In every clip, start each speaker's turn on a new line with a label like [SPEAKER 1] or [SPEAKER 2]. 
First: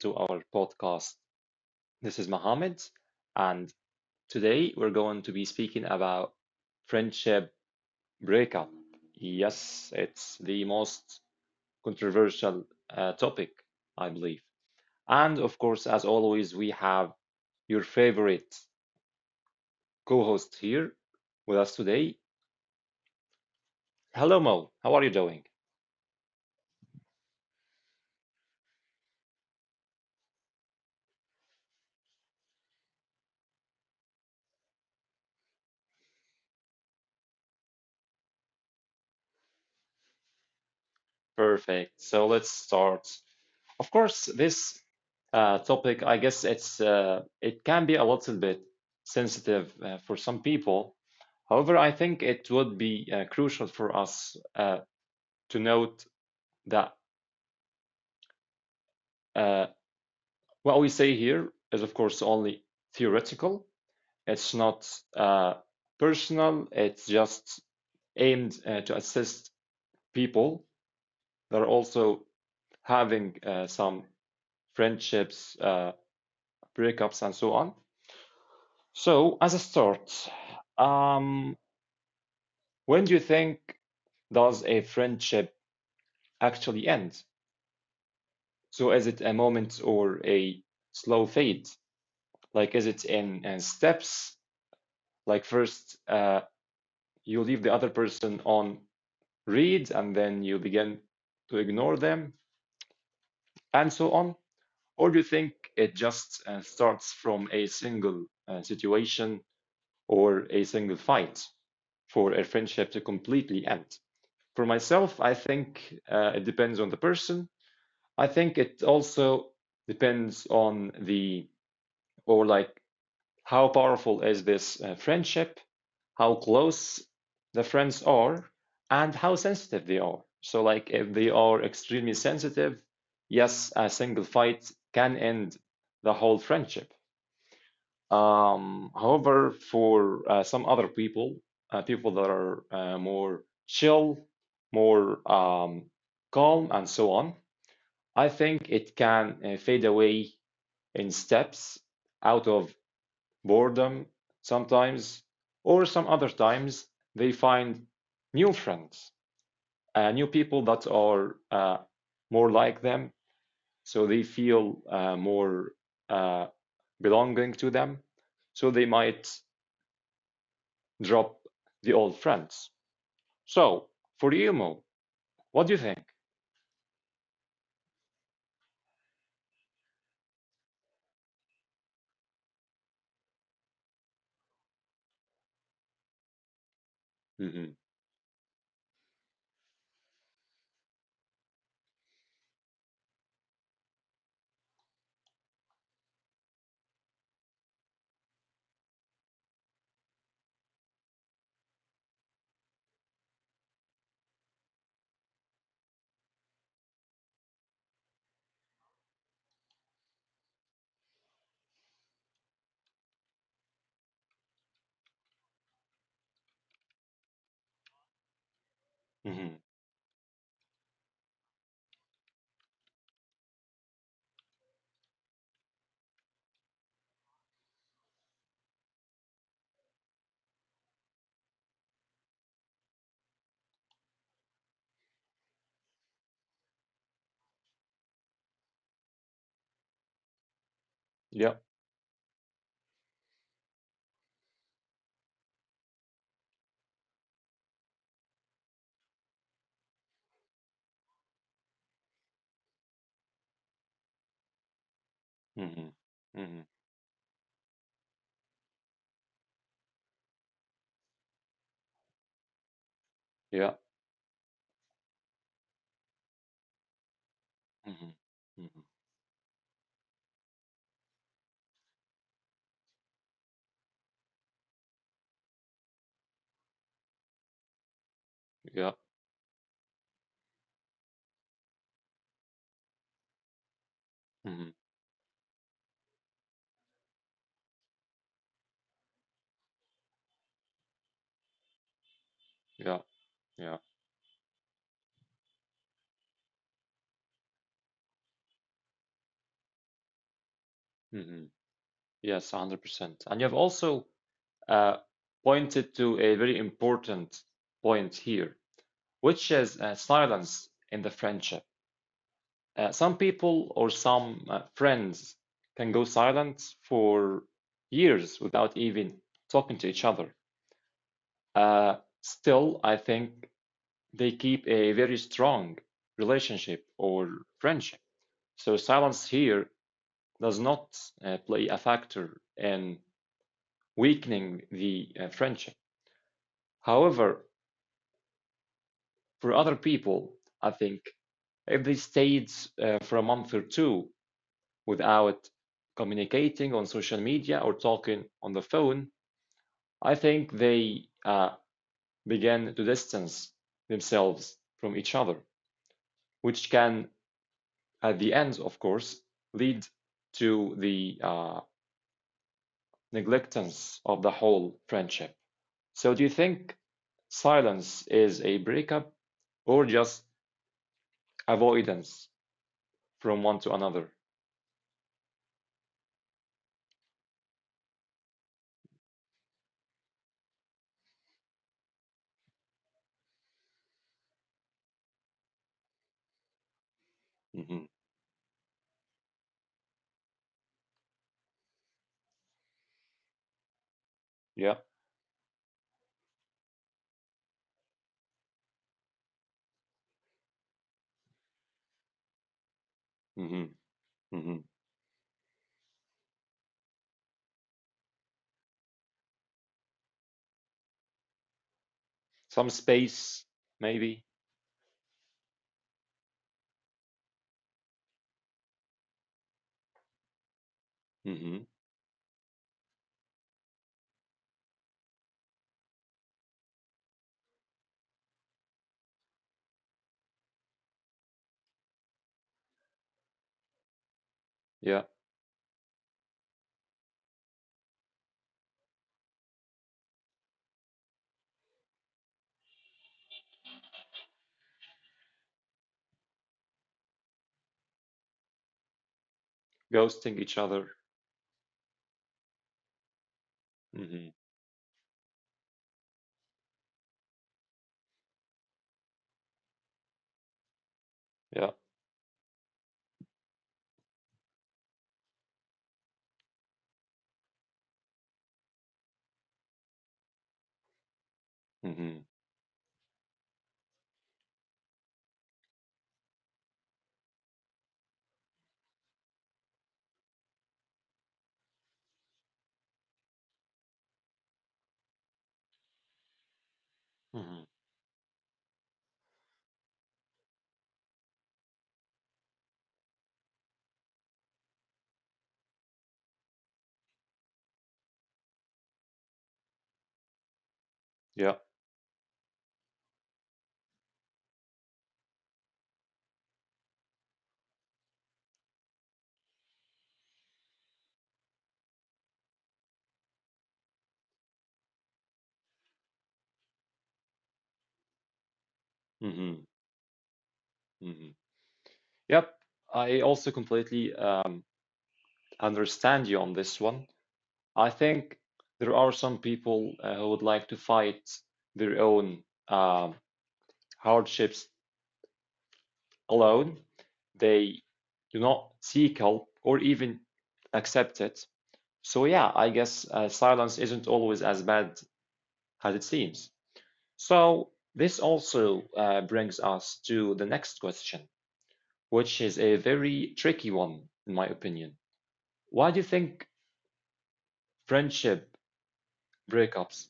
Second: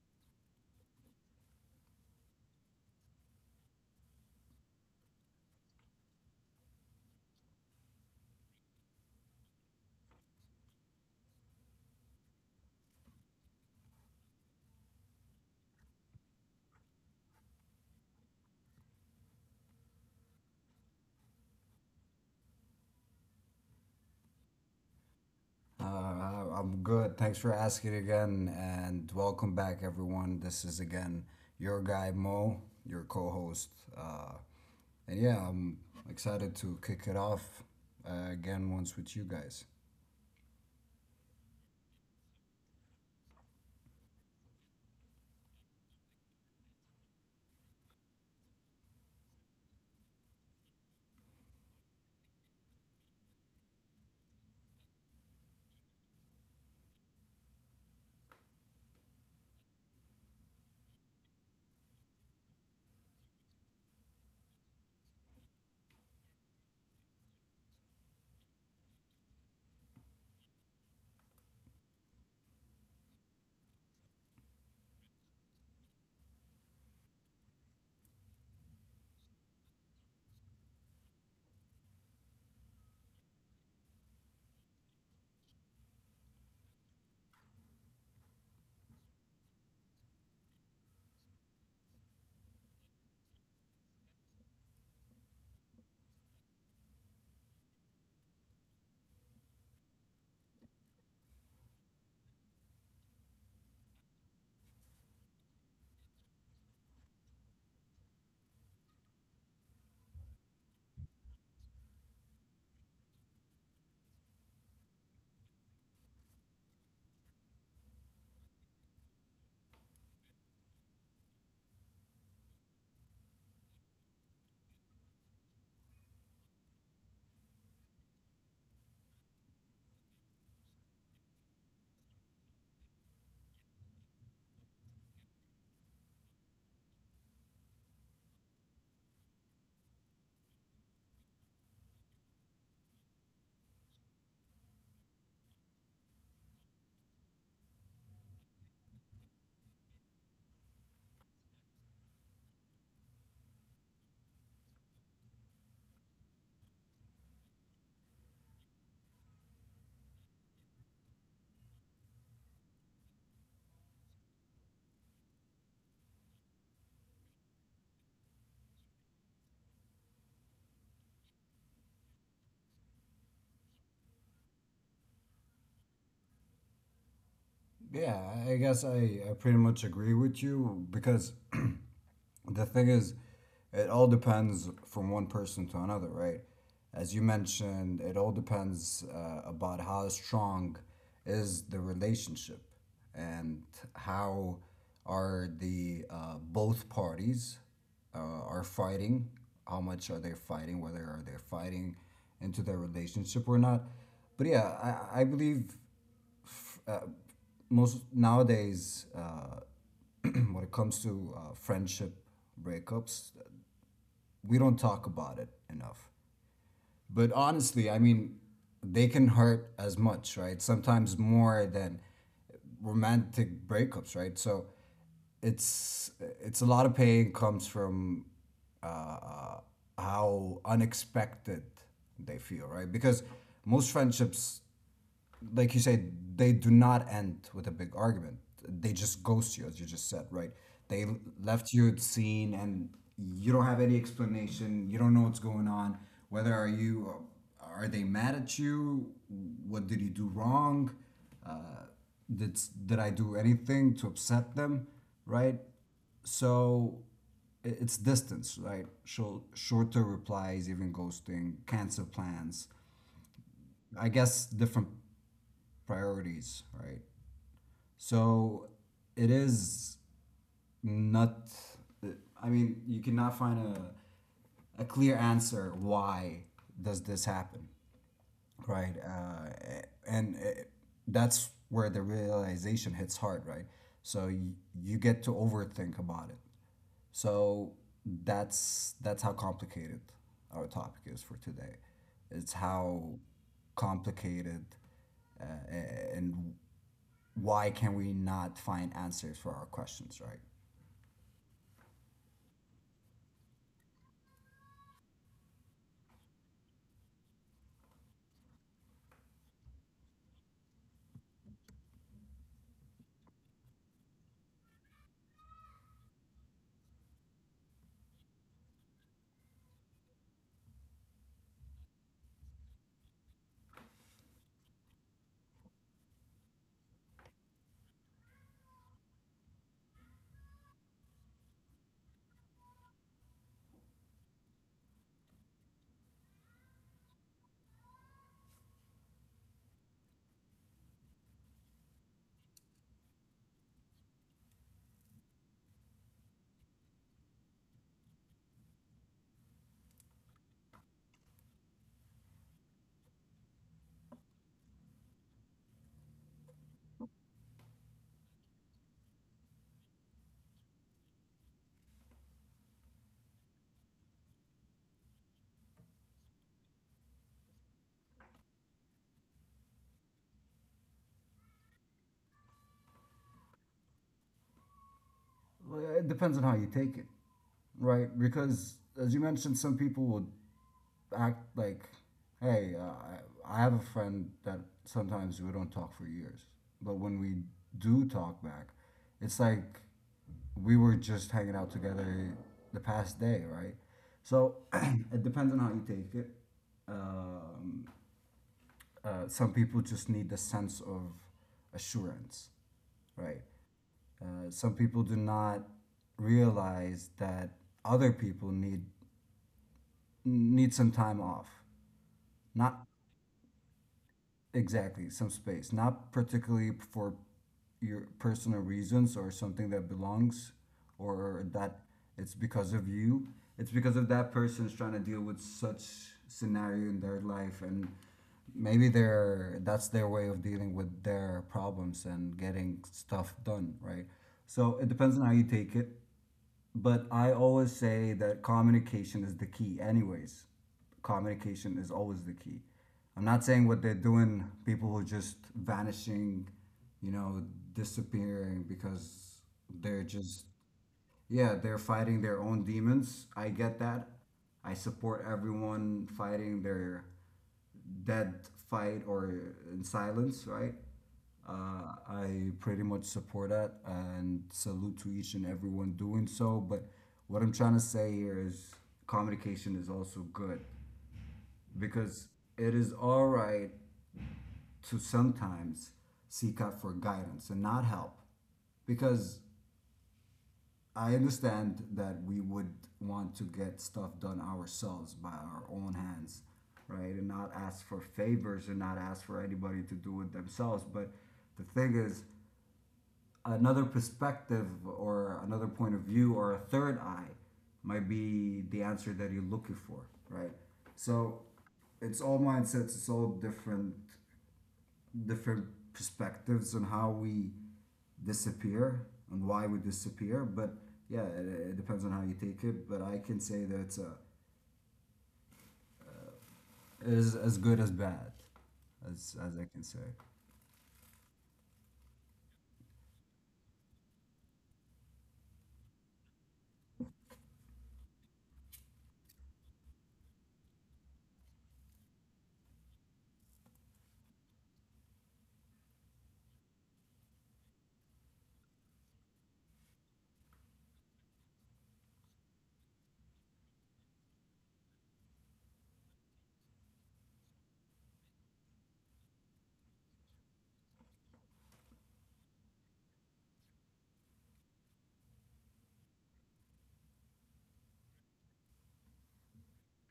[SPEAKER 1] to our podcast. This is Mohammed, and today we're going to be speaking about friendship breakup. Yes, it's the most controversial topic, I believe. And of course, as always, we have your favorite co-host here with us today. Hello, Mo. How are you doing?
[SPEAKER 2] I'm good. Thanks for asking again, and welcome back, everyone. This is again your guy Mo, your co-host, uh, and yeah, I'm excited to kick it off again once with you guys.
[SPEAKER 1] Perfect. So let's start. Of course, this topic, I guess it can be a little bit sensitive for some people. However, I think it would be crucial for us to note that uh, what we say here is, of course, only theoretical. It's not uh, personal. It's just aimed to assist people that are also having some friendships, breakups, and so on. So, as a start, um, when do you think does a friendship actually end? So, is it a moment or a slow fade? Like, is it in steps? Like, first, you leave the other person on read, and then you begin to ignore them, and so on? Or do you think it just starts from a single situation or a single fight for a friendship to completely end? For myself, I think it depends on the person. I think it also depends on or like, how powerful is this friendship, how close the friends are, and how sensitive they are. So, like, if they are extremely sensitive, yes, a single fight can end the whole friendship. However, for some other people, people that are more chill, more calm, and so on, I think it can fade away in steps out of boredom sometimes, or some other times they find new friends, new people that are more like them, so they feel more uh, belonging to them. So they might drop the old friends. So for emo, what do you think?
[SPEAKER 2] Yeah, I guess I pretty much agree with you because the thing is, it all depends from one person to another, right? As you
[SPEAKER 1] Mm-hmm.
[SPEAKER 2] mentioned, it all depends about how strong is the relationship and how are the both parties are fighting, how much are they fighting, whether are they fighting into their relationship or not. But yeah, I believe most nowadays when it comes to friendship breakups, we don't talk about it enough. But honestly, I mean, they can
[SPEAKER 1] Mm-hmm.
[SPEAKER 2] hurt as much, right? Sometimes more than romantic breakups, right? So it's it's a lot of pain comes from uh, uh, how unexpected they feel, right? Because most friendships like you say, they do not end with a big argument. They just ghost you, as you just said, right? They
[SPEAKER 1] Yeah.
[SPEAKER 2] left you at scene, and you don't have any explanation. You don't know what's going on. Whether are you, are they mad at you? What did you do wrong? Uh, did did I do anything to upset them, right?
[SPEAKER 1] Mm-hmm. Mm-hmm.
[SPEAKER 2] So it's distance, right? Short, shorter replies, even ghosting, cancel plans.
[SPEAKER 1] Yeah.
[SPEAKER 2] I guess different priorities, right?
[SPEAKER 1] Mm-hmm.
[SPEAKER 2] So
[SPEAKER 1] Mm-hmm.
[SPEAKER 2] it is not. I mean, you cannot find a clear answer why does this happen,
[SPEAKER 1] Yeah.
[SPEAKER 2] right? And that's where the realization hits hard, right? So
[SPEAKER 1] Mm-hmm.
[SPEAKER 2] you get to overthink about it. So that's how complicated our topic is for today. It's
[SPEAKER 1] Yeah.
[SPEAKER 2] how
[SPEAKER 1] Yeah.
[SPEAKER 2] complicated uh, and why can we not find answers for our questions, right?
[SPEAKER 1] Mm-hmm. Yes, 100%. And you have also uh, pointed to a very important point here, which is silence in the friendship. Some people or some friends can go silent for years without even talking to each other. Uh, Still, I think they keep a very strong relationship or friendship. So silence here does not play a factor in weakening the friendship. However, for other people, I think if they stayed for a month or two without communicating on social media or talking on the phone, I think they began to distance themselves from each other, which can at the end, of course, lead to the neglectance of the whole friendship. So, do you think silence is a breakup or just avoidance from one to another?
[SPEAKER 2] Well, it depends on how you take it, right? Because as you mentioned, some people would act like, hey, I have a friend that sometimes we don't talk for years, but when we
[SPEAKER 1] Hmm.
[SPEAKER 2] do talk back, it's like we were just hanging out together the past day, right? So
[SPEAKER 1] Yeah.
[SPEAKER 2] it depends on how you take it. Um, some people just need the sense of assurance. Right.
[SPEAKER 1] Hmm. Hmm.
[SPEAKER 2] Some people do not realize that other people need some time off.
[SPEAKER 1] Some
[SPEAKER 2] Not
[SPEAKER 1] space, maybe.
[SPEAKER 2] exactly some space. Not particularly for your personal reasons or something that belongs or
[SPEAKER 1] Hmm.
[SPEAKER 2] that it's because of you. It's because of that person's trying to deal with such scenario in their life and maybe they're that's their way of dealing with their problems and getting stuff done, right? So it
[SPEAKER 1] Yeah.
[SPEAKER 2] depends on how you take it. But I always say that communication is the key, anyways. Communication is always the key. I'm not saying what they're doing, people who are just vanishing, you know, disappearing because they're
[SPEAKER 1] Ghosting
[SPEAKER 2] just,
[SPEAKER 1] each other.
[SPEAKER 2] yeah, they're fighting their own demons. I get that.
[SPEAKER 1] Hmm.
[SPEAKER 2] I support everyone fighting their dead fight or in silence, right?
[SPEAKER 1] Yeah.
[SPEAKER 2] I pretty much support that and salute to each and everyone doing so. But what I'm trying to say here is communication is also good
[SPEAKER 1] Hmm.
[SPEAKER 2] because it is all right to sometimes seek out for guidance and not help because I understand that we would want to get stuff done ourselves by our own hands, right? And not
[SPEAKER 1] Hmm.
[SPEAKER 2] ask for favors and not ask for anybody to do it themselves. But the thing is, another perspective or another point of view or a third eye might be the answer that you're looking for, right? So
[SPEAKER 1] Yeah.
[SPEAKER 2] it's all mindsets, it's all different perspectives on how we disappear and why we disappear. But yeah, it depends on how you take it. But I can say that it is as good as bad as I
[SPEAKER 1] Hmm.
[SPEAKER 2] can say.
[SPEAKER 1] Hmm. Yep. I also completely understand you on this one. I think there are some people who would like to fight their own um hardships alone. They do not seek help or even accept it. So, yeah, I guess silence isn't always as bad as it seems. So, this also brings us to the next question, which is a very tricky one, in my opinion. Why do you think friendship breakups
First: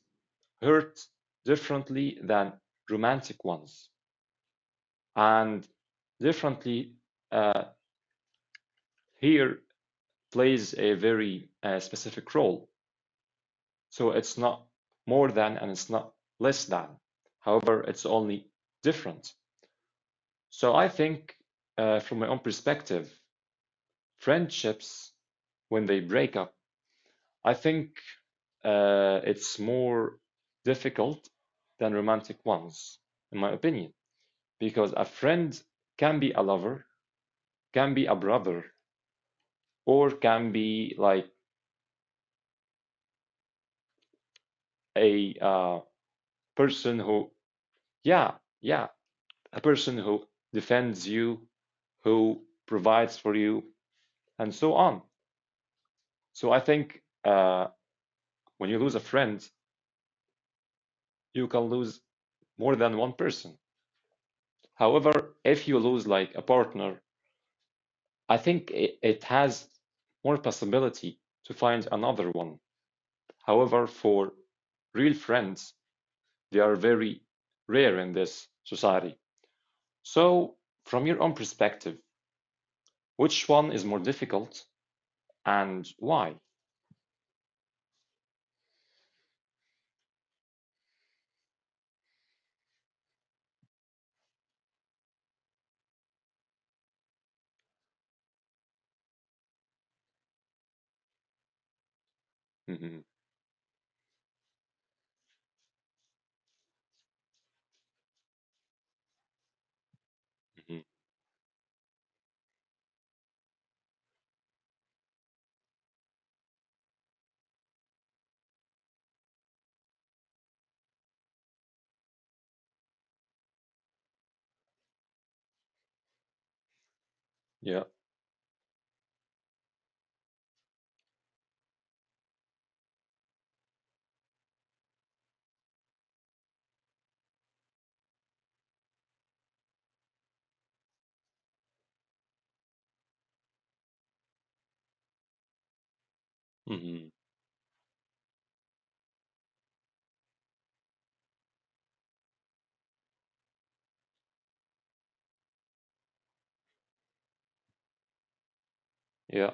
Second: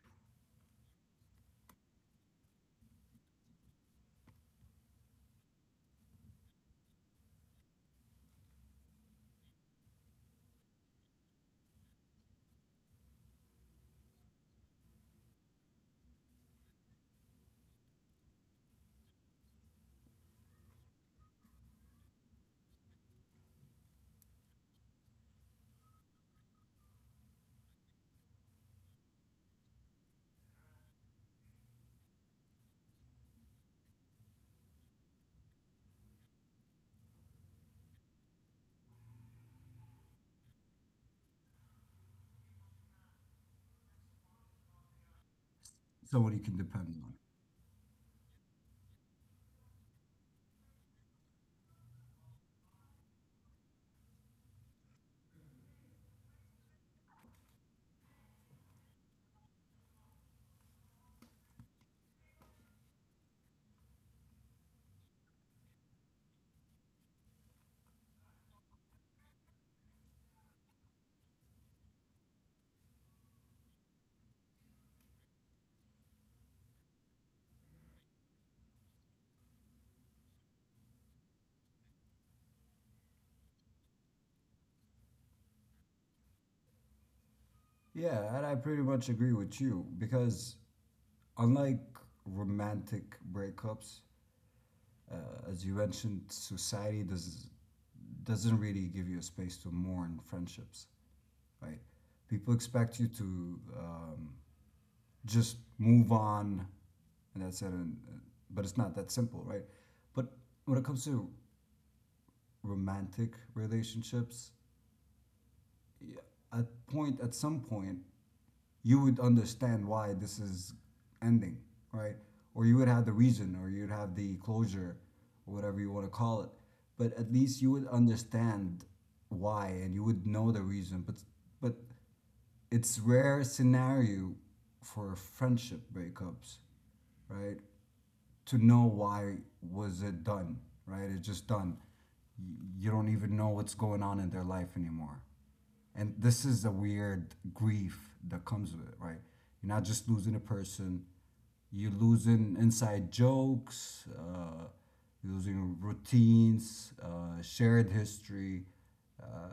[SPEAKER 1] hurt differently than romantic ones? And differently uh, here plays a very specific role. So it's not more than and it's not less than. However, it's only different. So I think, from my own perspective, friendships, when they break up, I think it's more difficult than romantic ones, in my opinion, because a friend can be a lover, can be a brother, or can be like a
[SPEAKER 2] Someone you can depend
[SPEAKER 1] person
[SPEAKER 2] on.
[SPEAKER 1] who, yeah, yeah, a person who defends you, who provides for you, and so on. So I think when you lose a friend, you can lose more than one person. However, if you lose like a partner, I think it has more possibility to find another one. However, for real friends, they are very rare in this society. So, from your own perspective, which one is more difficult and why?
[SPEAKER 2] Yeah, and I pretty much agree with you because unlike romantic breakups, uh, as you mentioned, society does doesn't really give you a space to mourn friendships, right? People expect
[SPEAKER 1] Hmm.
[SPEAKER 2] you to just move on, and that's it. But it's not that simple, right? But when
[SPEAKER 1] Hmm.
[SPEAKER 2] it comes to romantic relationships, at some point, you would understand why this is ending, right? Or you would have the reason, or you'd have the closure, or whatever you want to call it. But at least you
[SPEAKER 1] Yeah.
[SPEAKER 2] would understand why, and you would know the reason. But it's rare scenario for friendship breakups, right? To know why was it done, right? It's just done. You don't even know what's going on in their life anymore. And this is a
[SPEAKER 1] Hmm.
[SPEAKER 2] weird grief that comes with it, right? You're not just losing a person, you're losing inside jokes, you're losing routines, shared history,
[SPEAKER 1] Yeah.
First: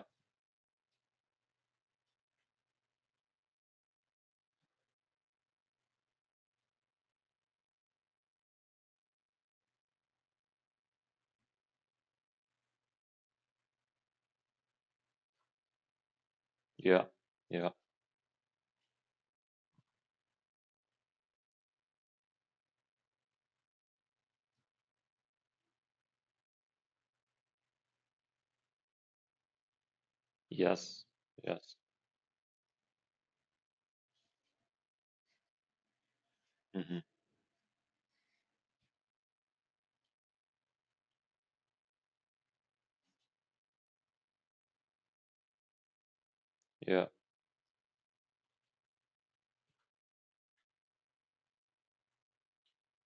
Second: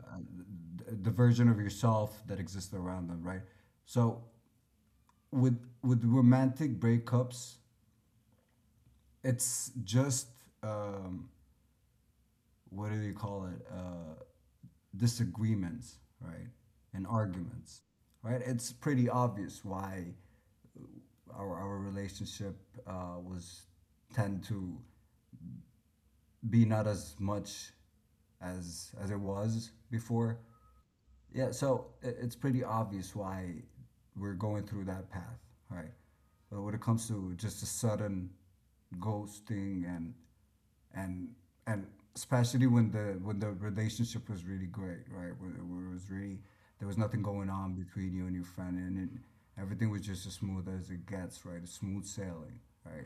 [SPEAKER 2] the version of yourself that exists around them, right? So with romantic breakups, it's just um, what do they call it, disagreements, right,
[SPEAKER 1] Yeah.
[SPEAKER 2] and
[SPEAKER 1] Yeah.
[SPEAKER 2] arguments, right? It's pretty obvious why our relationship was tend to be not as much as it was before.
[SPEAKER 1] Yes.
[SPEAKER 2] Yeah,
[SPEAKER 1] Yes.
[SPEAKER 2] so it's pretty obvious why we're going through that path, right? But when it
[SPEAKER 1] Hmm.
[SPEAKER 2] comes to just a sudden ghosting and and especially when the relationship was really great, right? When when it was really there was
[SPEAKER 1] Yeah.
[SPEAKER 2] nothing going on between you and your friend, and it, everything was just as smooth as it gets, right? It's smooth sailing, right?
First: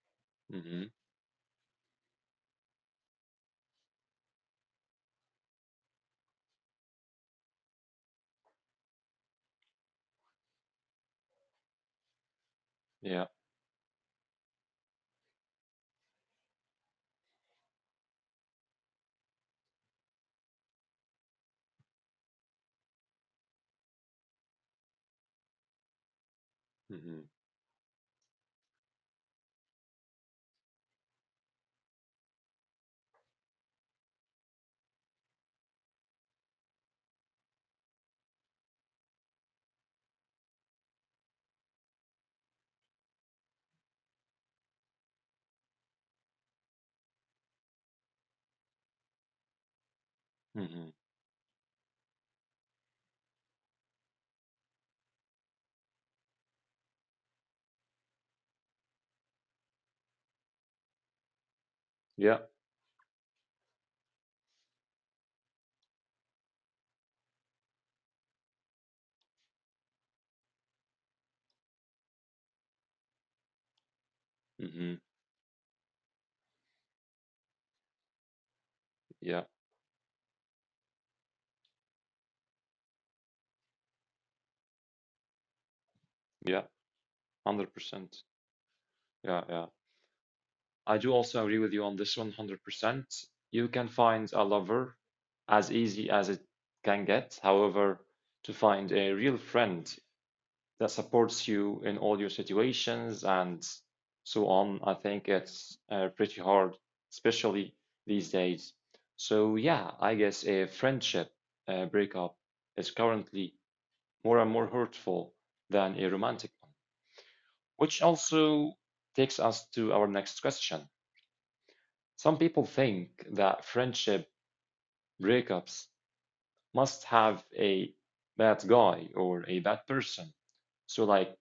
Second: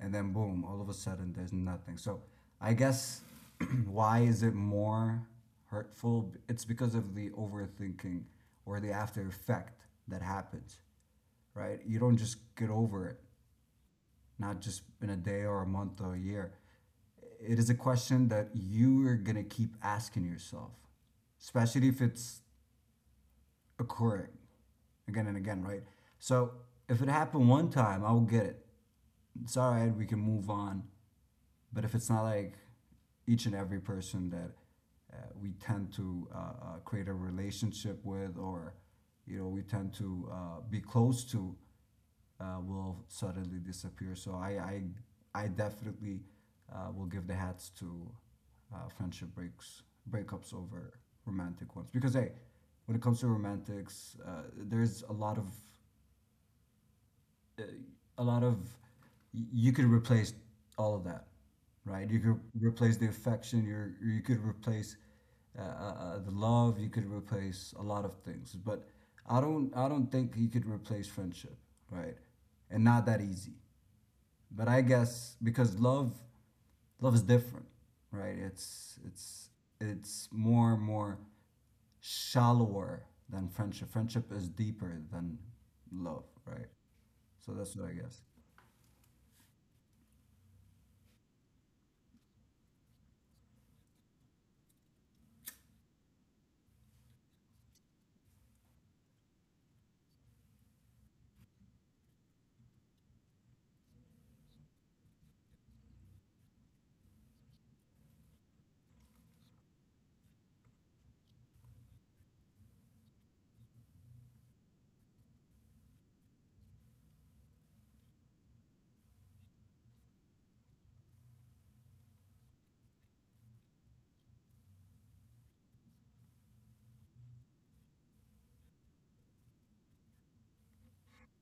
[SPEAKER 2] And then boom, all of
[SPEAKER 1] Hmm.
[SPEAKER 2] a sudden there's nothing. So I guess why is it more hurtful? It's because of the overthinking or the after effect that happens, right? You don't just get over it,
[SPEAKER 1] Yeah.
[SPEAKER 2] not just in a day or a month or a year. It is a question that you are gonna keep asking yourself, especially if it's occurring again and again, right? So if it
[SPEAKER 1] Hmm.
[SPEAKER 2] happened one time, I will get it. It's all right, we can move on. But if it's not like each and every person that we tend to create a relationship with, or you know, we tend to be close to, will suddenly disappear. So I definitely will give the hats to friendship breaks breakups
[SPEAKER 1] Hmm.
[SPEAKER 2] over romantic ones because hey, when it comes to romantics, there's a lot of you could replace all of that, right? You could
[SPEAKER 1] Yeah.
[SPEAKER 2] replace the affection. You could replace the love. You could replace a lot of things. But I don't think you could replace friendship, right? And not that easy. But I
[SPEAKER 1] Hmm.
[SPEAKER 2] guess because love is different, right? It's
[SPEAKER 1] Yeah.
[SPEAKER 2] it's it's more and more shallower than friendship. Friendship is deeper than love,
[SPEAKER 1] Yeah.
[SPEAKER 2] right? So that's what I guess.
[SPEAKER 1] 100%. Yeah. Yeah. I do also agree with you on this 100%. You can find a lover as easy as it can get. However, to find a real friend that supports you in all your situations and so on, I think it's pretty hard, especially these days. So, yeah, I guess a friendship breakup is currently more and more hurtful than a romantic one, which also takes us to our next question. Some people think that friendship breakups must have a bad guy or a bad person. So, like,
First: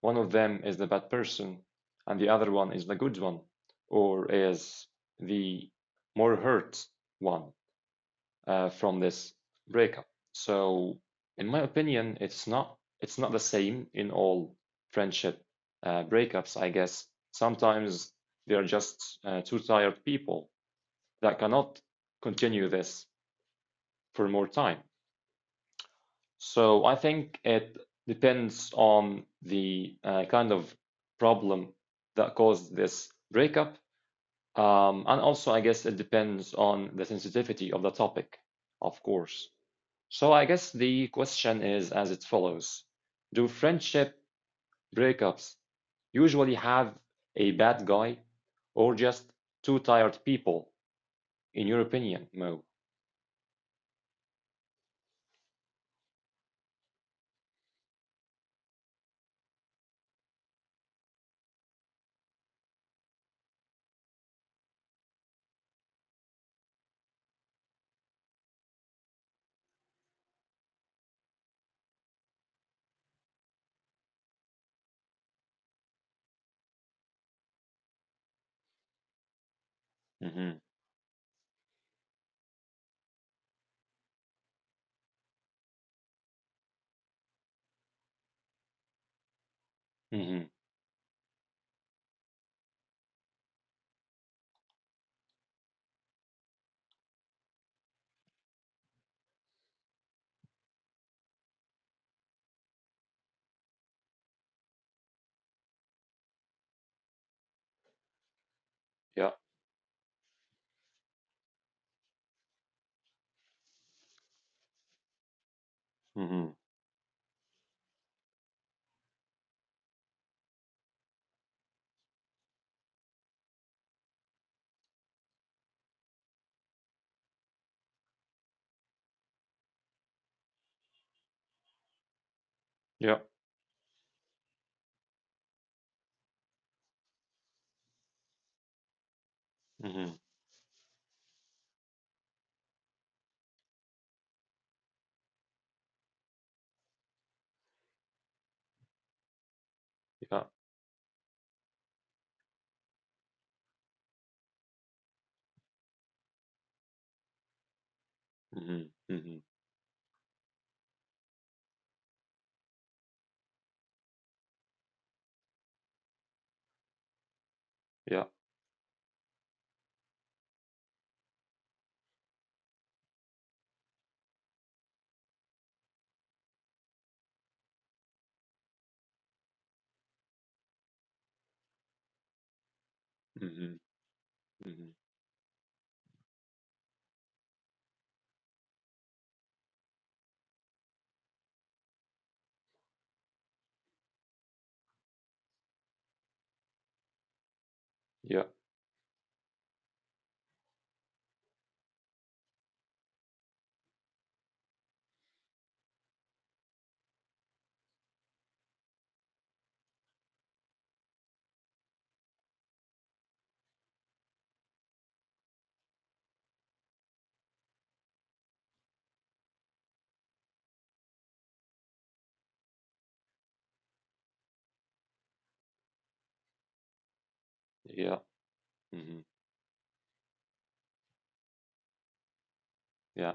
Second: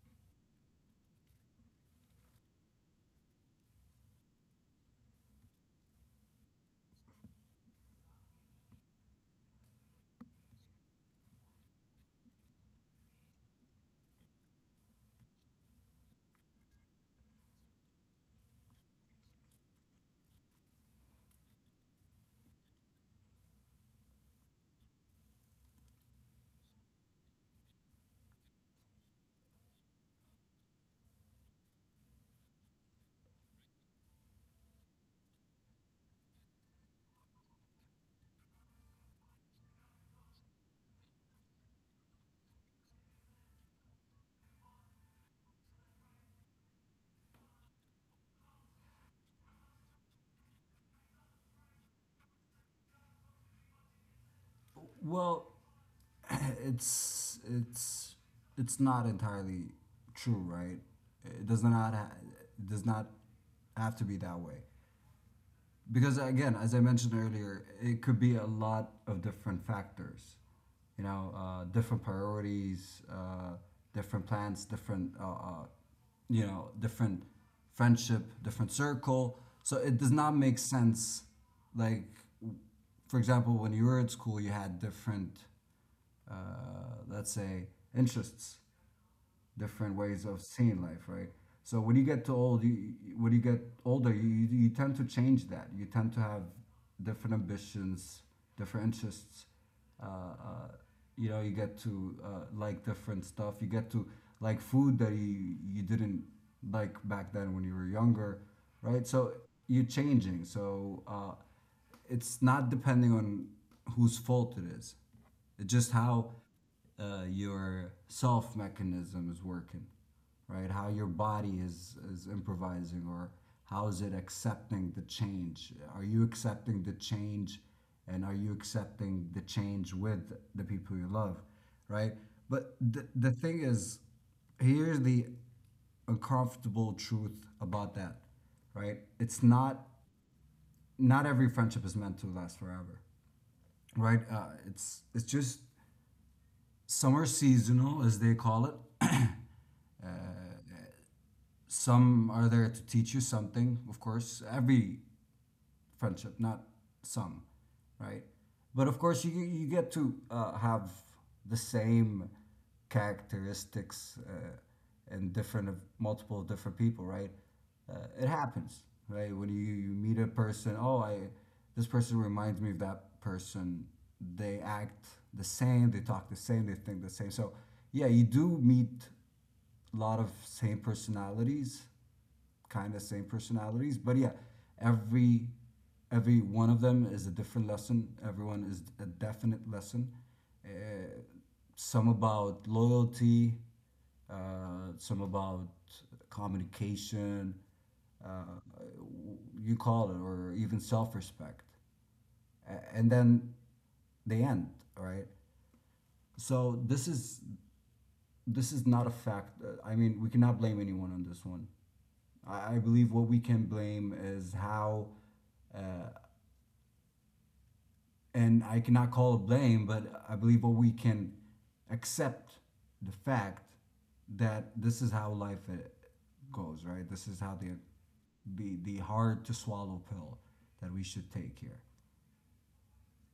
[SPEAKER 1] one of them is the bad person and the other one is the good one, or is the more hurt one from this breakup. So, in my opinion, it's not the same in all friendship breakups, I guess. Sometimes they are just two tired people that cannot continue this for more time. So I think it depends on the kind of problem that caused this breakup. And also, I guess it depends on the sensitivity of the topic, of course. So I guess the question is as it follows. Do friendship breakups usually have a bad guy or just two tired people, in your opinion, Mo?
[SPEAKER 2] Well, it's it's it's not entirely true, right? It does not have to be that way because again, as I mentioned earlier, it could be a lot of different factors. You know, different priorities, different plans, different you know, different friendship, different circle. So it does not make
[SPEAKER 1] Mm-hmm.
[SPEAKER 2] sense. Like, for example, when you were at school, you had different, uh, let's say, interests, different ways of
[SPEAKER 1] Mm-hmm.
[SPEAKER 2] seeing life, right? So when you get to old, you, when you get older, you tend to change that. You tend to have different ambitions, different interests. Uh, uh, you know, you get to like different stuff. You get to like food that you didn't like back then when you were younger, right? So
[SPEAKER 1] Yeah.
[SPEAKER 2] you're changing. So it's not depending on whose fault it is. It's just how
[SPEAKER 1] Mm-hmm.
[SPEAKER 2] your self mechanism is working, right? How your body is improvising, or how is it accepting the change? Are you accepting the change, and are you accepting the change with the people you love, right? But the
[SPEAKER 1] Yeah.
[SPEAKER 2] the thing is, here's the uncomfortable truth about that, right? It's not
[SPEAKER 1] Mhm.
[SPEAKER 2] Not every friendship is meant to last forever, right? It's just some are seasonal, as they call it.
[SPEAKER 1] Yeah.
[SPEAKER 2] Some are there to teach you something, of course. Every friendship, not some, right? But
[SPEAKER 1] Mhm.
[SPEAKER 2] of course,
[SPEAKER 1] Mhm.
[SPEAKER 2] you get to have the same characteristics in different of multiple different people, right?
[SPEAKER 1] Yeah.
[SPEAKER 2] It happens, right? When you meet a person, oh, I this person reminds me of that person. They act the same, they talk the same, they think the same. So yeah, you do meet a lot of same personalities kind of same
[SPEAKER 1] Mhm.
[SPEAKER 2] personalities. But yeah,
[SPEAKER 1] Mhm.
[SPEAKER 2] every every one of them is a different lesson. Everyone is a definite lesson. Uh, some about loyalty, some about communication,
[SPEAKER 1] Yeah.
[SPEAKER 2] you call it, or even self respect. And then they end, right? So this is not a fact. I mean, we cannot blame anyone on this one. I believe what we can blame is how and I cannot call it blame, but I believe what we can accept the fact that this is how life uh, goes, right? This is how the
[SPEAKER 1] Yeah.
[SPEAKER 2] the
[SPEAKER 1] Mhm.
[SPEAKER 2] hard to swallow pill that we should take here.
[SPEAKER 1] Yeah.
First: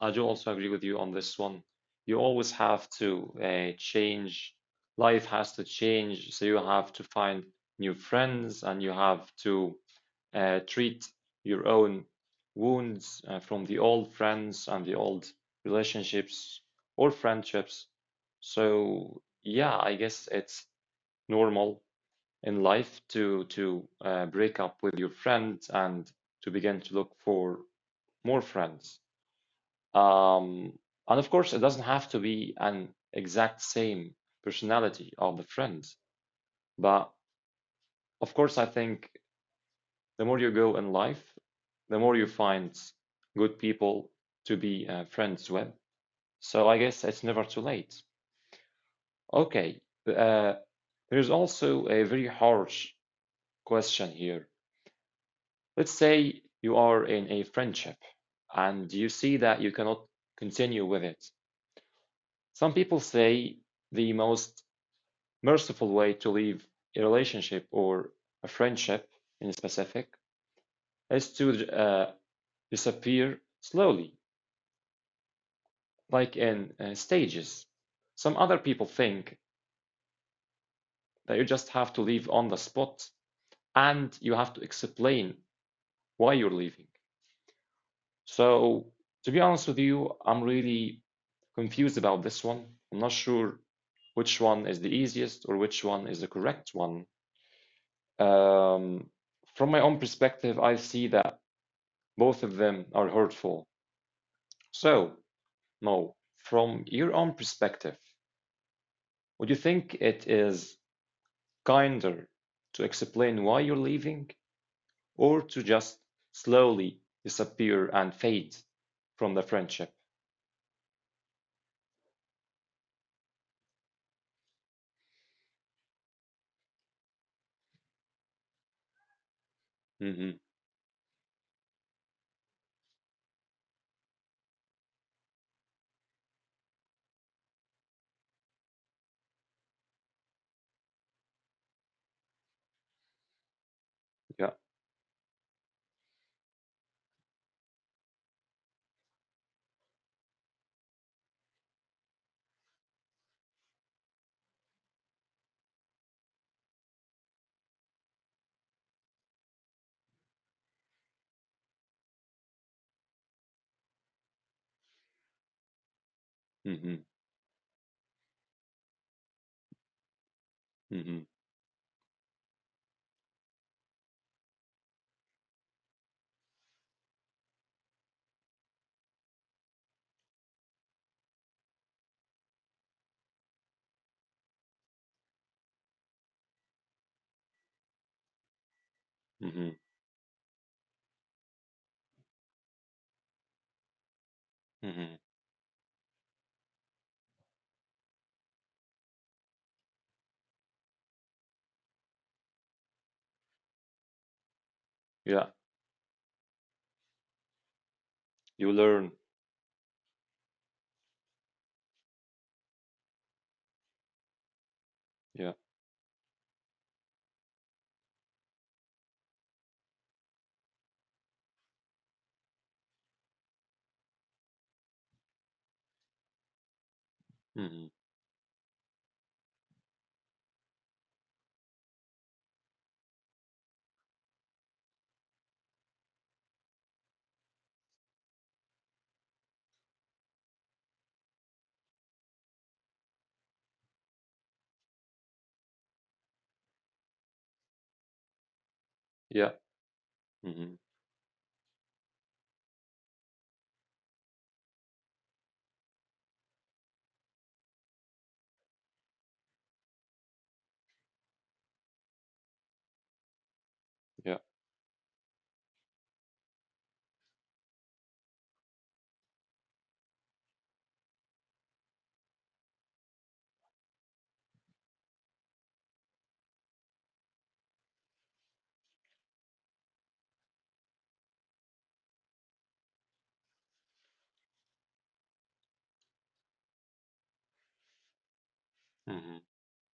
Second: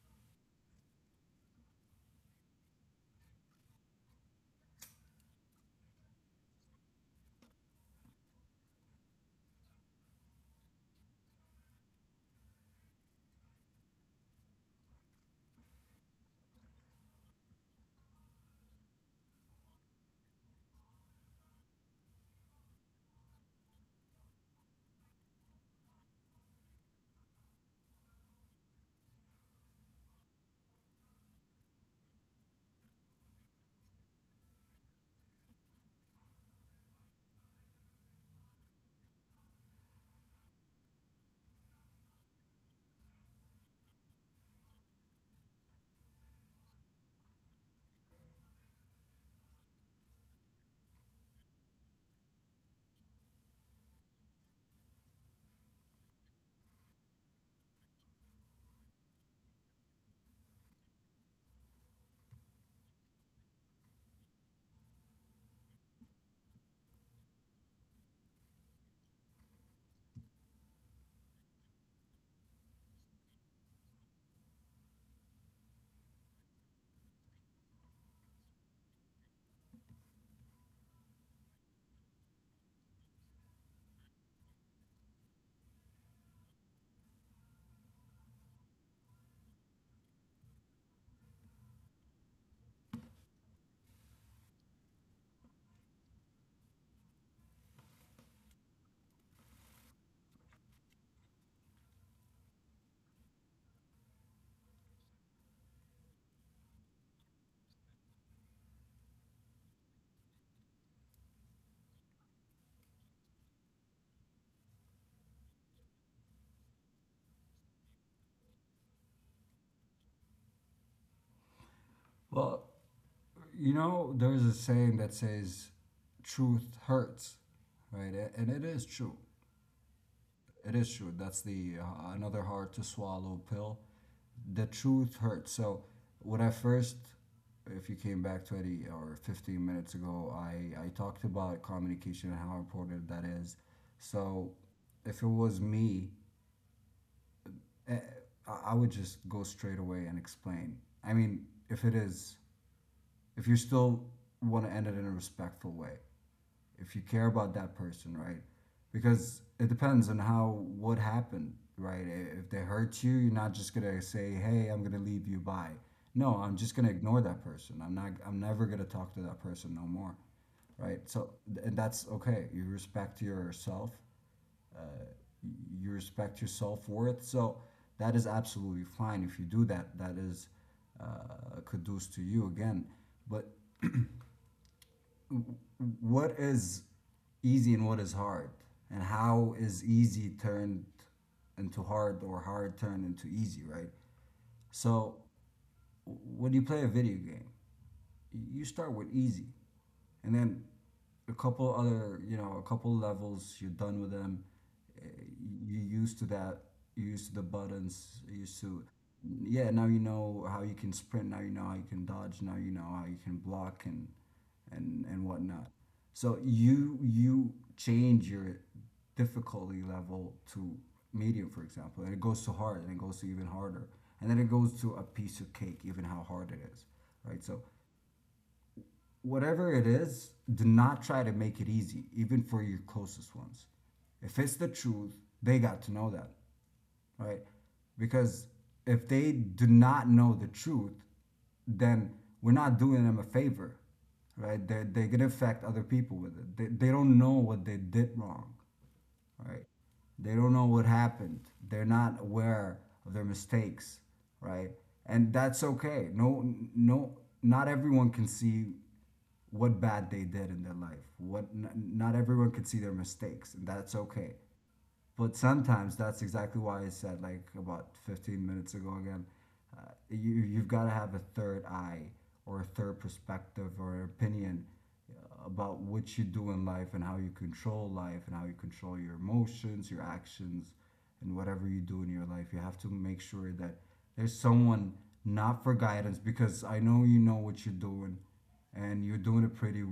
[SPEAKER 1] I do also agree with you on this one. You always have to change. Life has to change, so you have to find new friends and you have to treat your own wounds from the old friends and the old relationships or friendships. So, yeah, I guess it's normal in life to break up with your friends and to begin to look for more friends. Um, and of course, it doesn't have to be an exact same personality of the friends, but of course, I think the more you go in life, the more you find good people to be friends with. So I guess it's never too late. Okay, uh, there's also a very harsh question here. Let's say you are in a friendship and you see that you cannot continue with it. Some people say the most merciful way to leave a relationship or a friendship in specific is to disappear slowly, like in stages. Some other people think that you just have to leave on the spot and you have to explain why you're leaving. So, to be honest with you, I'm really confused about this one. I'm not sure which one is the easiest or which one is the correct one. Um, from my own perspective, I see that both of them are hurtful. So, Mo, from your own perspective, would you think it is kinder to explain why you're leaving or to just slowly disappear and fade from the friendship?
[SPEAKER 2] Well, you know, there's a saying that says truth hurts, right? And it is true.
[SPEAKER 1] Hmm.
[SPEAKER 2] It is true. That's the another hard to swallow pill. The truth hurts. So when I first, if you came back 20 or 15 minutes ago, I talked about communication and how important that is.
[SPEAKER 1] Yeah.
[SPEAKER 2] So if it was me, eh, I would just go straight away and explain. I mean, if it is, if you still want to end it in a respectful way, if you care about that person, right? Because it depends on how what happened, right? If they hurt you, you're not just gonna say, "Hey, I'm gonna leave you." Bye. No, I'm just gonna
[SPEAKER 1] Hmm.
[SPEAKER 2] ignore that person. I'm not. I'm never gonna talk to that person no more, right?
[SPEAKER 1] Hmm.
[SPEAKER 2] So, and that's okay. You respect yourself. You respect your self worth. So that is absolutely fine. If you do that, that is kudos to you again. But what is easy and what is hard, and how
[SPEAKER 1] Hmm.
[SPEAKER 2] is easy turned into hard or hard turned into easy, right?
[SPEAKER 1] Hmm.
[SPEAKER 2] So when you play a video game, you start with easy, and then a couple other, you know, a couple levels you're done with them. Uh,
[SPEAKER 1] Yeah,
[SPEAKER 2] you're used to that, you're used to the buttons, you're used
[SPEAKER 1] you
[SPEAKER 2] to,
[SPEAKER 1] learn.
[SPEAKER 2] yeah, now you know how you can sprint, now you know how you can dodge, now you know how you can block and and
[SPEAKER 1] Yeah.
[SPEAKER 2] whatnot. So you change your difficulty level to medium, for example, and it goes to hard and it goes to even harder, and then it goes to a piece of cake even how hard it is, right? So
[SPEAKER 1] Hmm.
[SPEAKER 2] whatever it is, do not try to make it easy, even for your closest ones. If it's the truth, they got to know that, right? Because if they do not know the truth, then we're not doing them a favor, right? They're going to affect other people with it. They don't know what they did wrong,
[SPEAKER 1] Yeah.
[SPEAKER 2] right? They don't know
[SPEAKER 1] Hmm.
[SPEAKER 2] what happened. They're not aware of their mistakes, right? And that's okay. No, no, not everyone can see what bad they did in their life. What not everyone can see their mistakes, and that's okay.
[SPEAKER 1] Yeah.
[SPEAKER 2] But sometimes that's exactly why I said, like, about 15 minutes ago again, you you've got to have a third eye or a third perspective or opinion about what you do in life and how you control life and how you control your emotions, your actions, and whatever you do in your life. You have to make sure that there's someone, not for guidance because I know you know what you're doing and you're
[SPEAKER 1] Hmm.
[SPEAKER 2] doing it pretty